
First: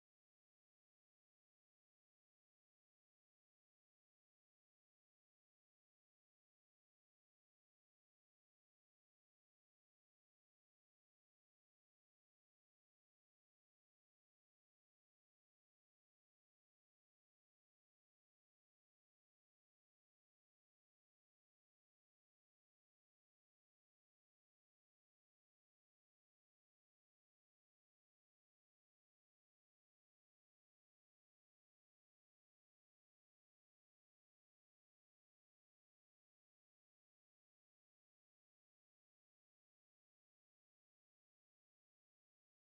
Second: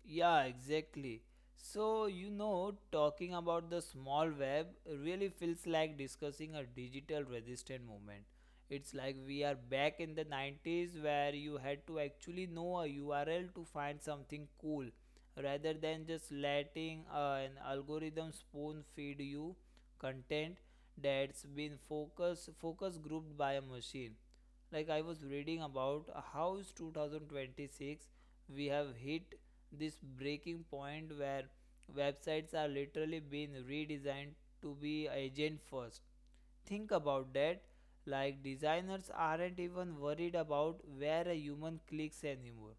Yeah, exactly. So, you know, talking about the small web really feels like discussing a digital resistant movement. It's like we are back in the 90s where you had to actually know a URL to find something cool rather than just letting an algorithm spoon feed you content that's been focus grouped by a machine. Like, I was reading about how is 2026 we have hit this breaking point where websites are literally being redesigned to be agent first. Think about that. Like, designers aren't even worried about where a human clicks anymore.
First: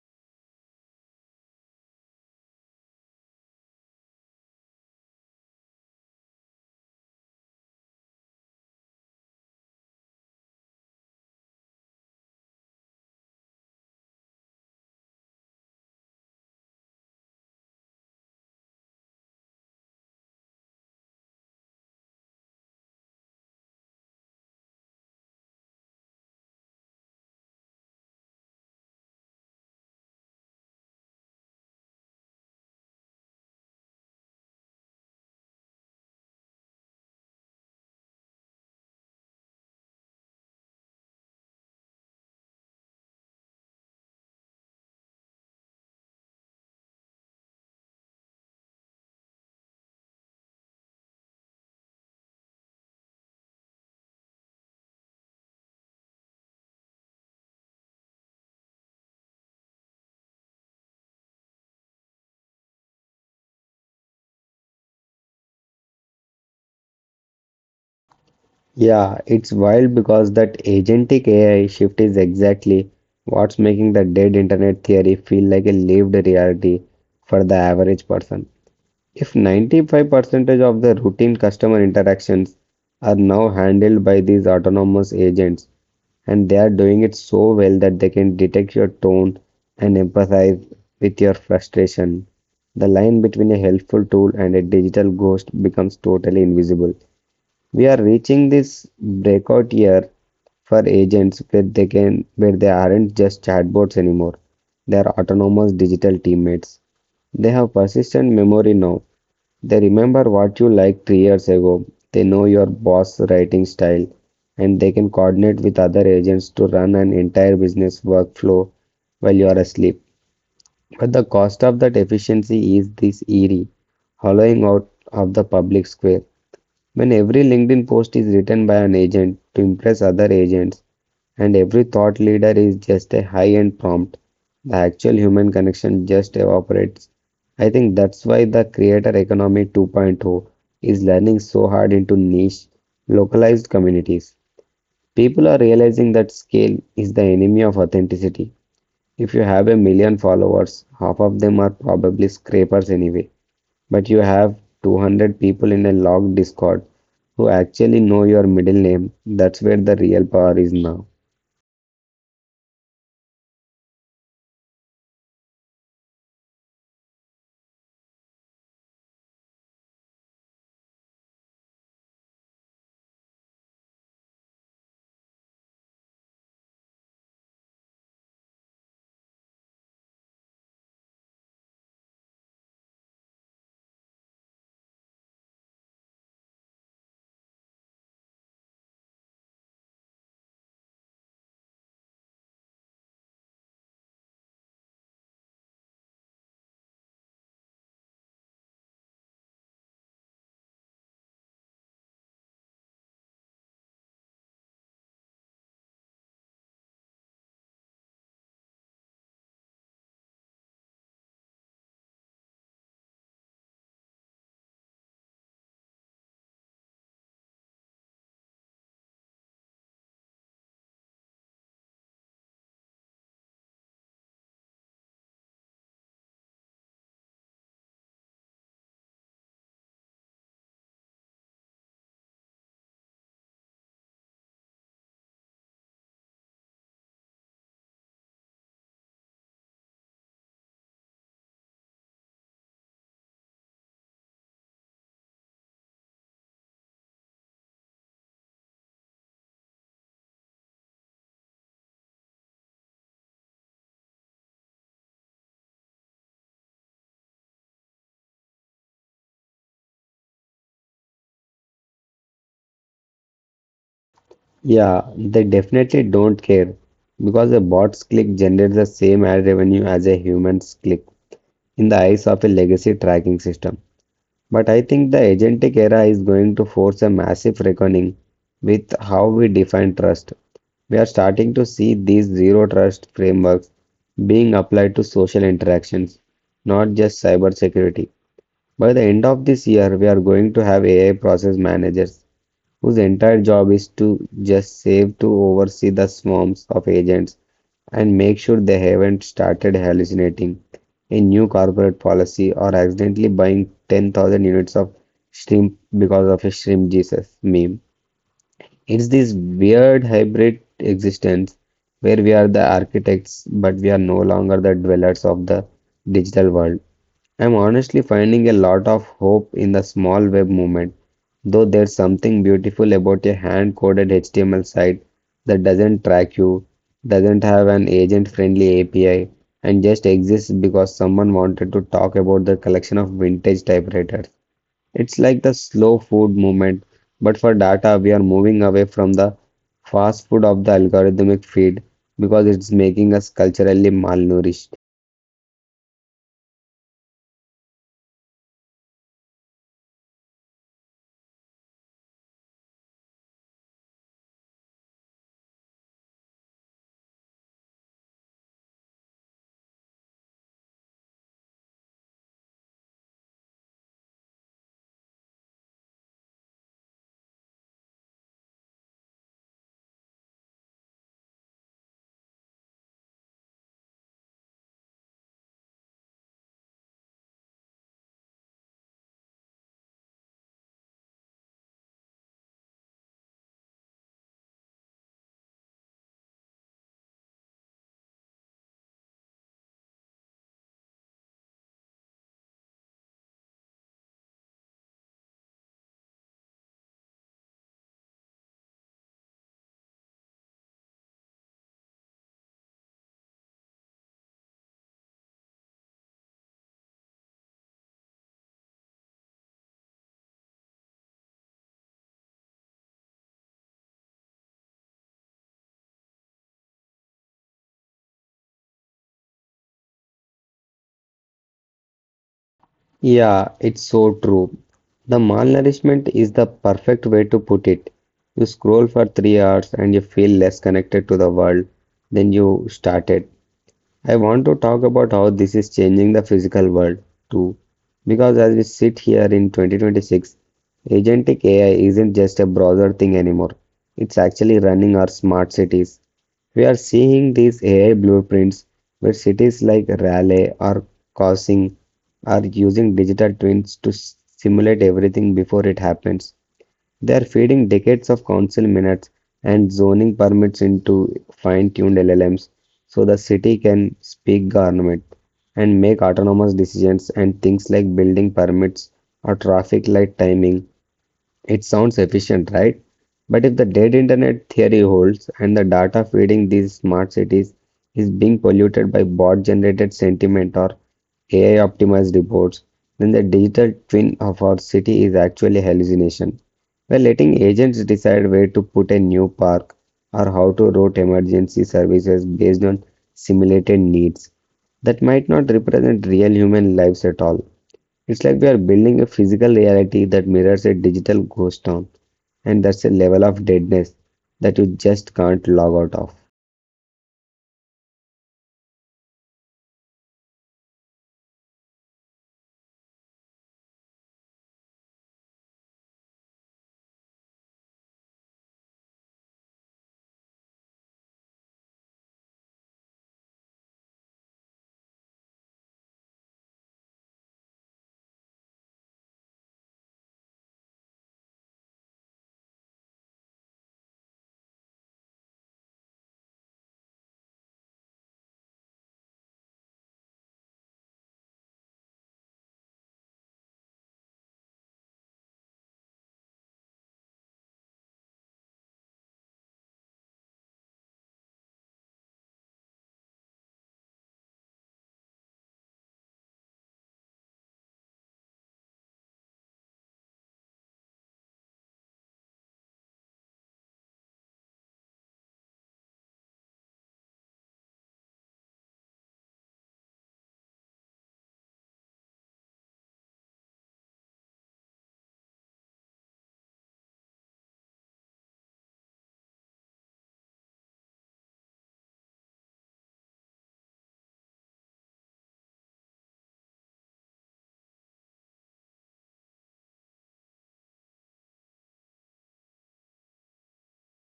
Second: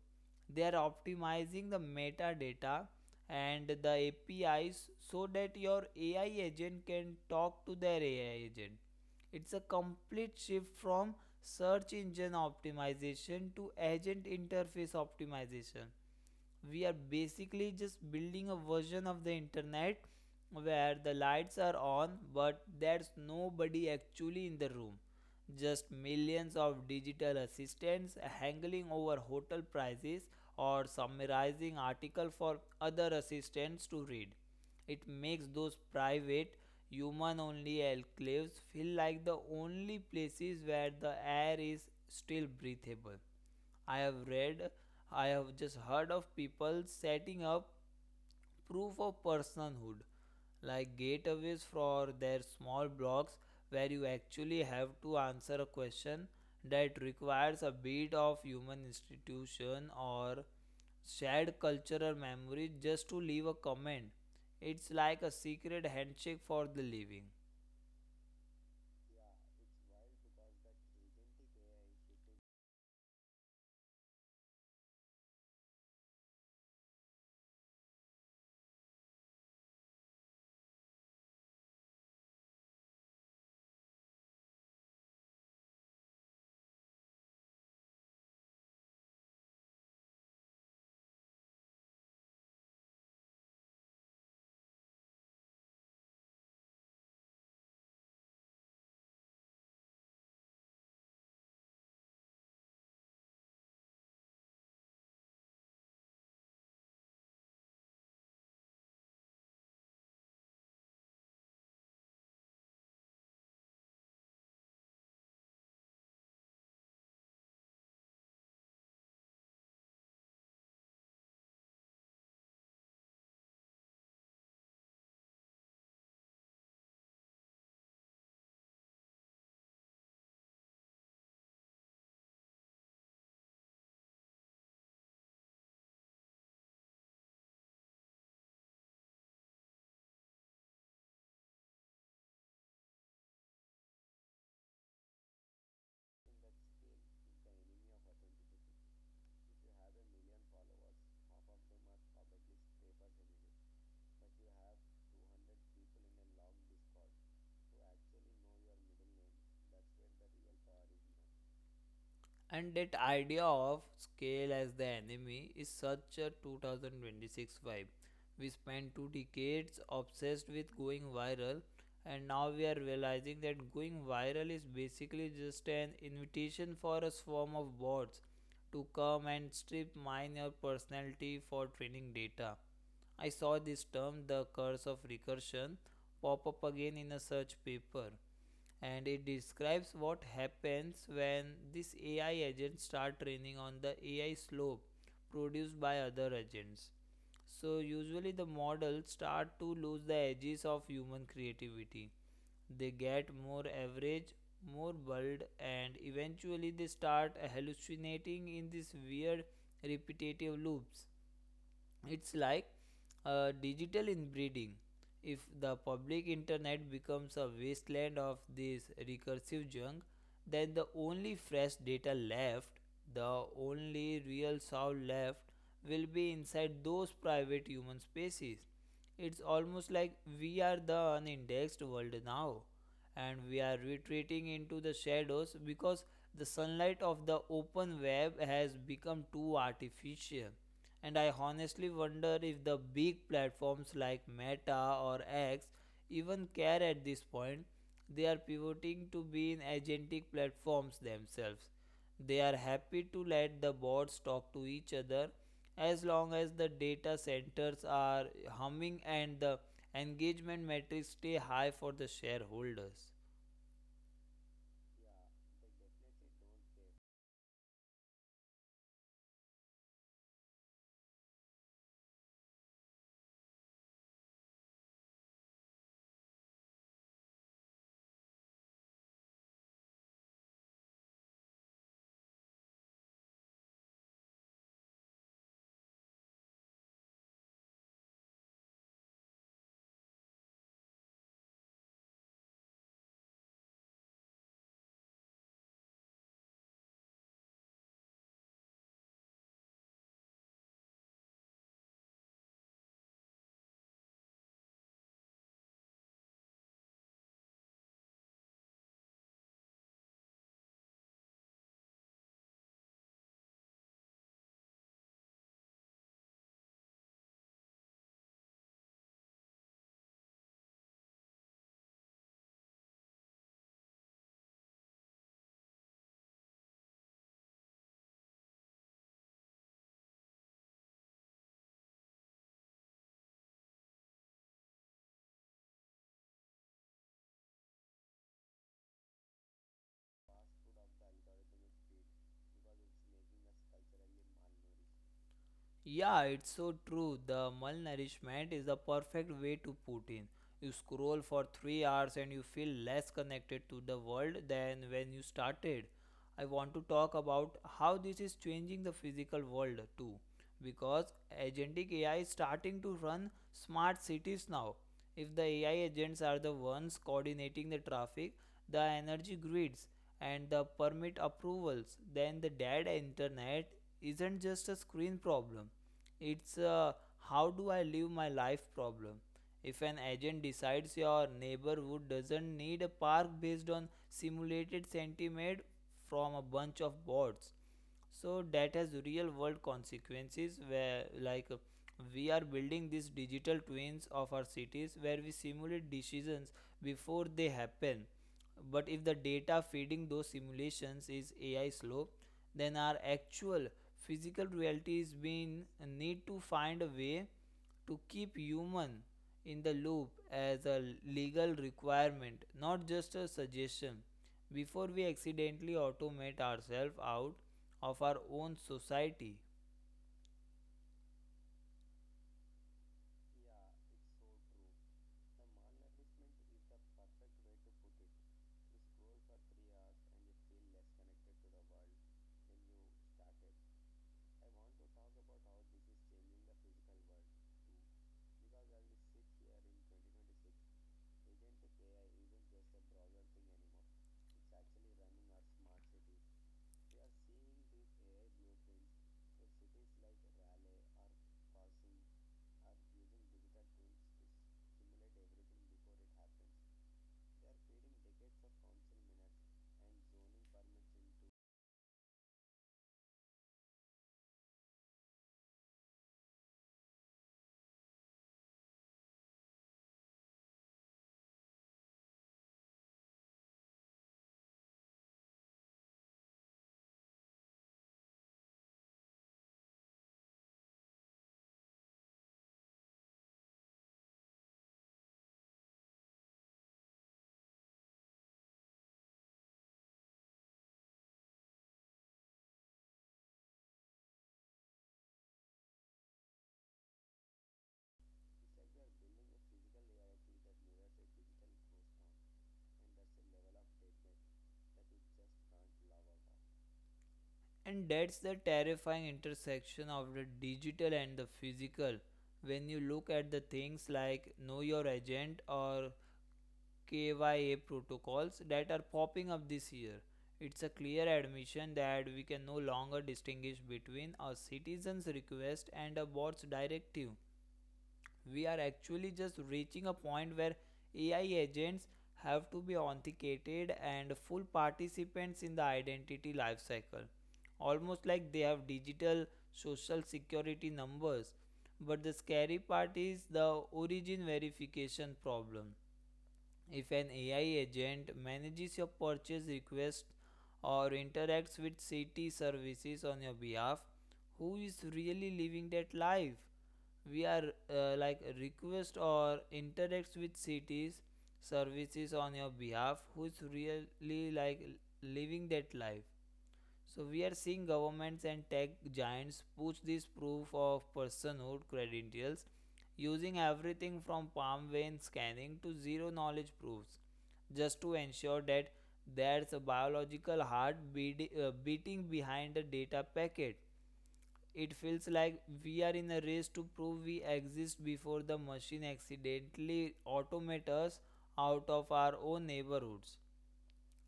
They are optimizing the metadata and the APIs so that your AI agent can talk to their AI agent. It's a complete shift from search engine optimization to agent interface optimization. We are basically just building a version of the internet where the lights are on but there's nobody actually in the room, just millions of digital assistants haggling over hotel prices or summarizing articles for other assistants to read. It makes those private, human only enclaves feel like the only places where the air is still breathable. I have read, I have just heard of people setting up proof of personhood, like gateways for their small blocks where you actually have to answer a question that requires a bit of human institution or shared cultural memory just to leave a comment. It's like a secret handshake for the living.
Yeah, it's wild, because that agentic AI shift is exactly what's making the dead internet theory feel like a lived reality for the average person. If 95% of the routine customer interactions are now handled by these autonomous agents, and they are doing it so well that they can detect your tone and empathize with your frustration, the line between a helpful tool and a digital ghost becomes totally invisible. We are reaching this breakout year for agents, where they aren't just chatbots anymore. They are autonomous digital teammates. They have persistent memory now. They remember what you liked 3 years ago, they know your boss writing style, and they can coordinate with other agents to run an entire business workflow while you are asleep. But the cost of that efficiency is this eerie hollowing out of the public square. When every LinkedIn post is written by an agent to impress other agents, and every thought leader is just a high end prompt, the actual human connection just evaporates. I think that's why the creator economy 2.0 is learning so hard into niche, localized communities. People are realizing that scale is the enemy of authenticity. If you have a million followers, half of them are probably scrapers anyway. But you have 200 people in a locked Discord who actually know your middle name. That's where the real power is now.
And that idea of scale as the enemy is such a 2026 vibe. We spent two decades obsessed with going viral, and now we are realizing that going viral is basically just an invitation for a swarm of bots to come and strip mine your personality for training data. I saw this term, the curse of recursion, pop up again in a search paper, and it describes what happens when these AI agents start training on the AI slope produced by other agents. So usually the models start to lose the edges of human creativity. They get more average, more bold, and eventually they start hallucinating in these weird repetitive loops. It's like a digital inbreeding. If the public internet becomes a wasteland of this recursive junk, then the only fresh data left, the only real sound left, will be inside those private human spaces. It's almost like we are the unindexed world now, and we are retreating into the shadows because the sunlight of the open web has become too artificial. And I honestly wonder if the big platforms like Meta or X even care at this point. They are pivoting to being agentic platforms themselves. They are happy to let the bots talk to each other as long as the data centers are humming and the engagement metrics stay high for the shareholders.
Yeah, they definitely don't care, because a bot's click generates the same ad revenue as a human's click in the eyes of a legacy tracking system. But I think the agentic era is going to force a massive reckoning with how we define trust. We are starting to see these zero trust frameworks being applied to social interactions, not just cybersecurity. By the end of this year, we are going to have AI process managers whose entire job is to just save to oversee the swarms of agents and make sure they haven't started hallucinating a new corporate policy or accidentally buying 10,000 units of shrimp because of a shrimp Jesus meme. It's this weird hybrid existence where we are the architects, but we are no longer the dwellers of the digital world. I'm honestly finding a lot of hope in the small web movement, though. There's something beautiful about a hand-coded HTML site that doesn't track you, doesn't have an agent-friendly API, and just exists because someone wanted to talk about the collection of vintage typewriters. It's like the slow food movement, but for data. We are moving away from the fast food of the algorithmic feed because it's making us culturally malnourished.
Yeah, it's so true. The malnourishment is the perfect way to put in. You scroll for 3 hours and you feel less connected to the world than when you started. I want to talk about how this is changing the physical world too, because agentic AI is starting to run smart cities now. If the AI agents are the ones coordinating the traffic, the energy grids, and the permit approvals, then the dead internet isn't just a screen problem. It's a how do I live my life problem. If an agent decides your neighborhood doesn't need a park based on simulated sentiment from a bunch of bots, so that has real world consequences where we are building these digital twins of our cities where we simulate decisions before they happen. But if the data feeding those simulations is ai slow, then our actual physical reality is being need to find a way to keep human in the loop as a legal requirement, not just a suggestion, before we accidentally automate ourselves out of our own society.
Yeah, it's so true. The malnourishment is the perfect way to put it. You scroll for 3 hours and you feel less connected to the world than you started. I want to talk about how this is changing the physical world too. Because as we sit here in 2026, agentic AI isn't just a browser thing anymore. It's actually running our smart cities. We are seeing these AI blueprints where cities like Raleigh or Kaohsiung are using digital twins to simulate everything before it happens. They are feeding decades of council minutes and zoning permits into fine-tuned LLMs so the city can speak government and make autonomous decisions and things like building permits or traffic light timing. It sounds efficient, right? But if the dead internet theory holds and the data feeding these smart cities is being polluted by bot generated sentiment or AI optimized reports, then the digital twin of our city is actually hallucination. We're letting agents decide where to put a new park or how to route emergency services based on simulated needs that might not represent real human lives at all. It's like we are building a physical reality that mirrors a digital ghost town, and that's a level of deadness that you just can't log out of.
And that's the terrifying intersection of the digital and the physical. When you look at the things like Know Your Agent or KYA protocols that are popping up this year, it's a clear admission that we can no longer distinguish between a citizen's request and a bot's directive. We are actually just reaching a point where AI agents have to be authenticated and full participants in the identity lifecycle, almost like they have digital social security numbers. But the scary part is the origin verification problem. If an AI agent manages your purchase request or interacts with city services on your behalf, who is really living that life? We are like request or interacts with cities services on your behalf, who's really like living that life? So we are seeing governments and tech giants push this proof of personhood credentials, using everything from palm vein scanning to zero knowledge proofs, just to ensure that there's a biological heart beat, beating behind the data packet. It feels like we are in a race to prove we exist before the machine accidentally automates us out of our own neighborhoods.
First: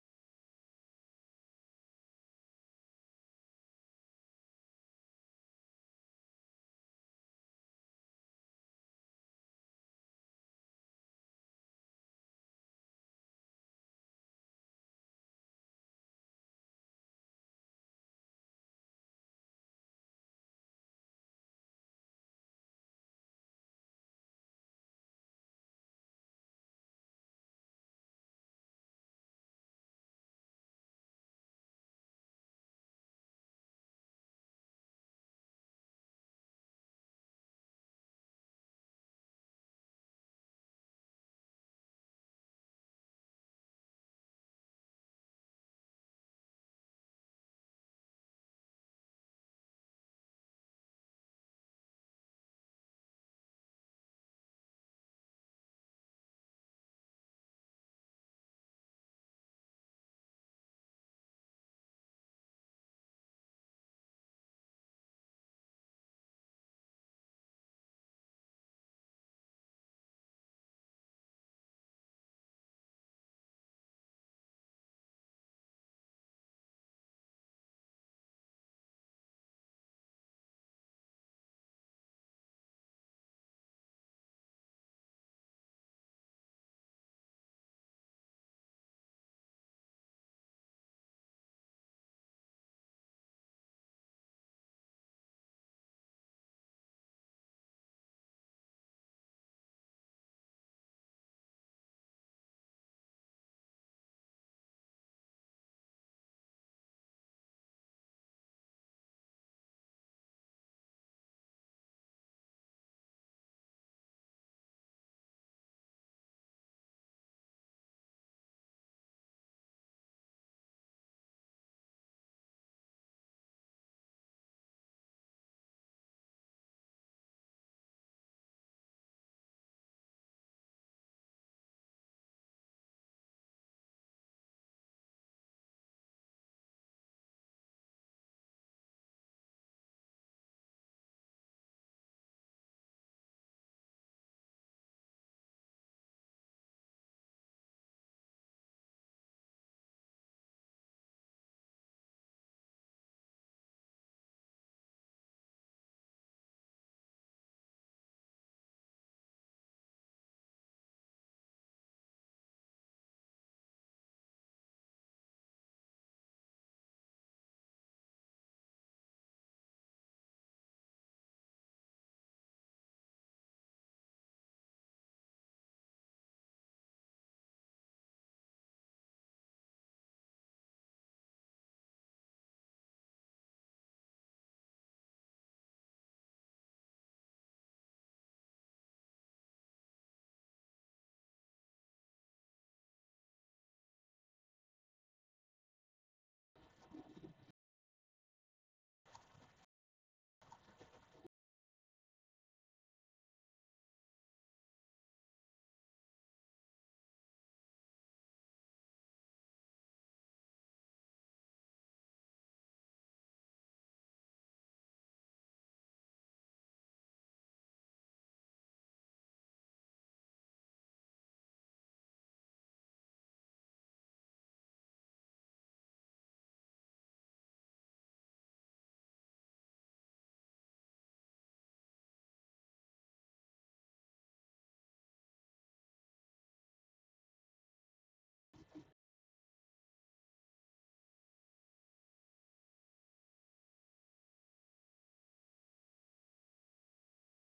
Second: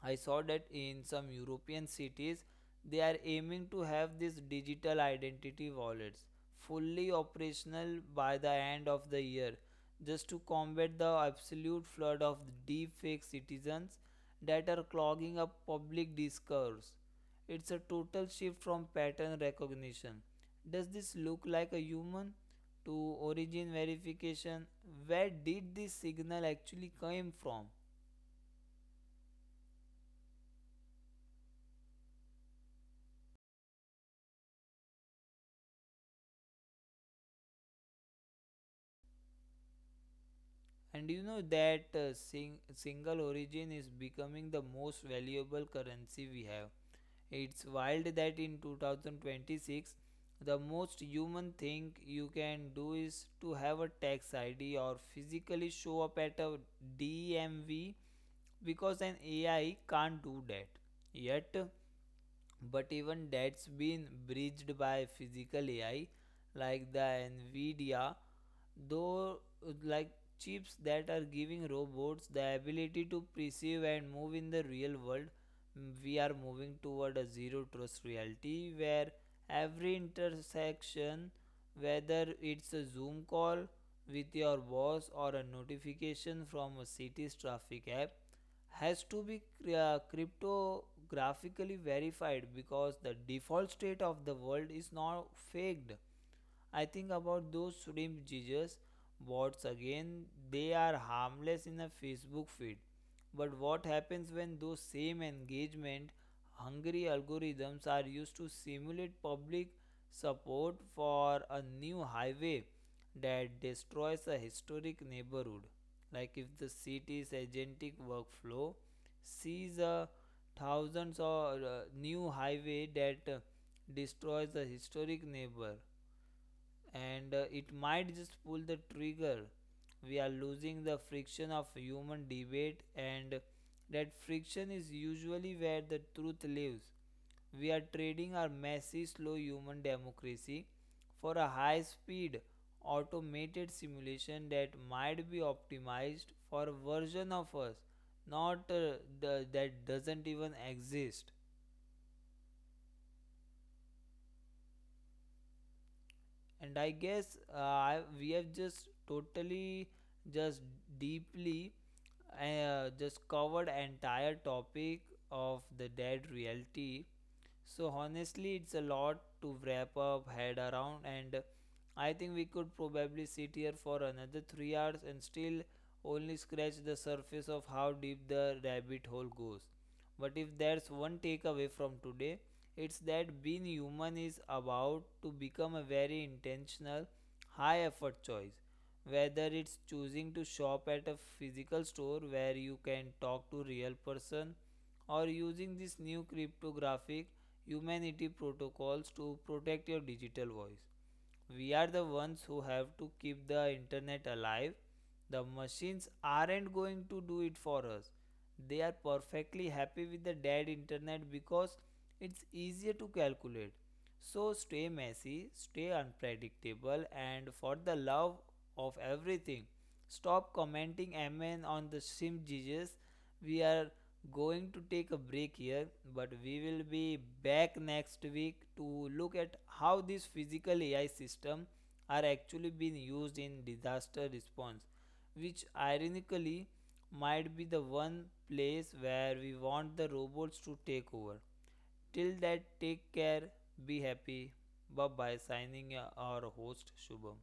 I saw that in some European cities they are aiming to have these digital identity wallets fully operational by the end of the year, just to combat the absolute flood of deepfake citizens that are clogging up public discourse. It's a total shift from pattern recognition. Does this look like a human? To origin verification. Where did this signal actually come from? And you know that single origin is becoming the most valuable currency we have. It's wild that in 2026, the most human thing you can do is to have a tax ID or physically show up at a DMV, because an AI can't do that yet. But even that's been bridged by physical AI like the Nvidia, though, like, chips that are giving robots the ability to perceive and move in the real world. We are moving toward a zero trust reality where every intersection, whether it's a Zoom call with your boss or a notification from a city's traffic app, has to be cryptographically verified, because the default state of the world is now faked. I think about those shrimp Jesus bots again. They are harmless in a Facebook feed. But what happens when those same engagement hungry algorithms are used to simulate public support for a new highway that destroys a historic neighborhood? Like, if the city's agentic workflow sees a thousands or new highway that destroys a historic neighbor, and it might just pull the trigger. We are losing the friction of human debate, and that friction is usually where the truth lives. We are trading our messy, slow human democracy for a high speed automated simulation that might be optimized for a version of us, not the, that doesn't even exist. And we have just totally just deeply just covered entire topic of the dead reality. So honestly, it's a lot to wrap up head around, and I think we could probably sit here for another 3 hours and still only scratch the surface of how deep the rabbit hole goes. But if there's one takeaway from today, it's that being human is about to become a very intentional, high effort choice. Whether it's choosing to shop at a physical store where you can talk to real person, or using this new cryptographic humanity protocols to protect your digital voice. We are the ones who have to keep the internet alive. The machines aren't going to do it for us. They are perfectly happy with the dead internet because it's easier to calculate. So stay messy, stay unpredictable, and for the love of everything, stop commenting amen on the sim Jesus. We are going to take a break here, but we will be back next week to look at how these physical AI systems are actually being used in disaster response, which ironically might be the one place where we want the robots to take over. Till that, take care, be happy. Bye bye, signing our host Shubham.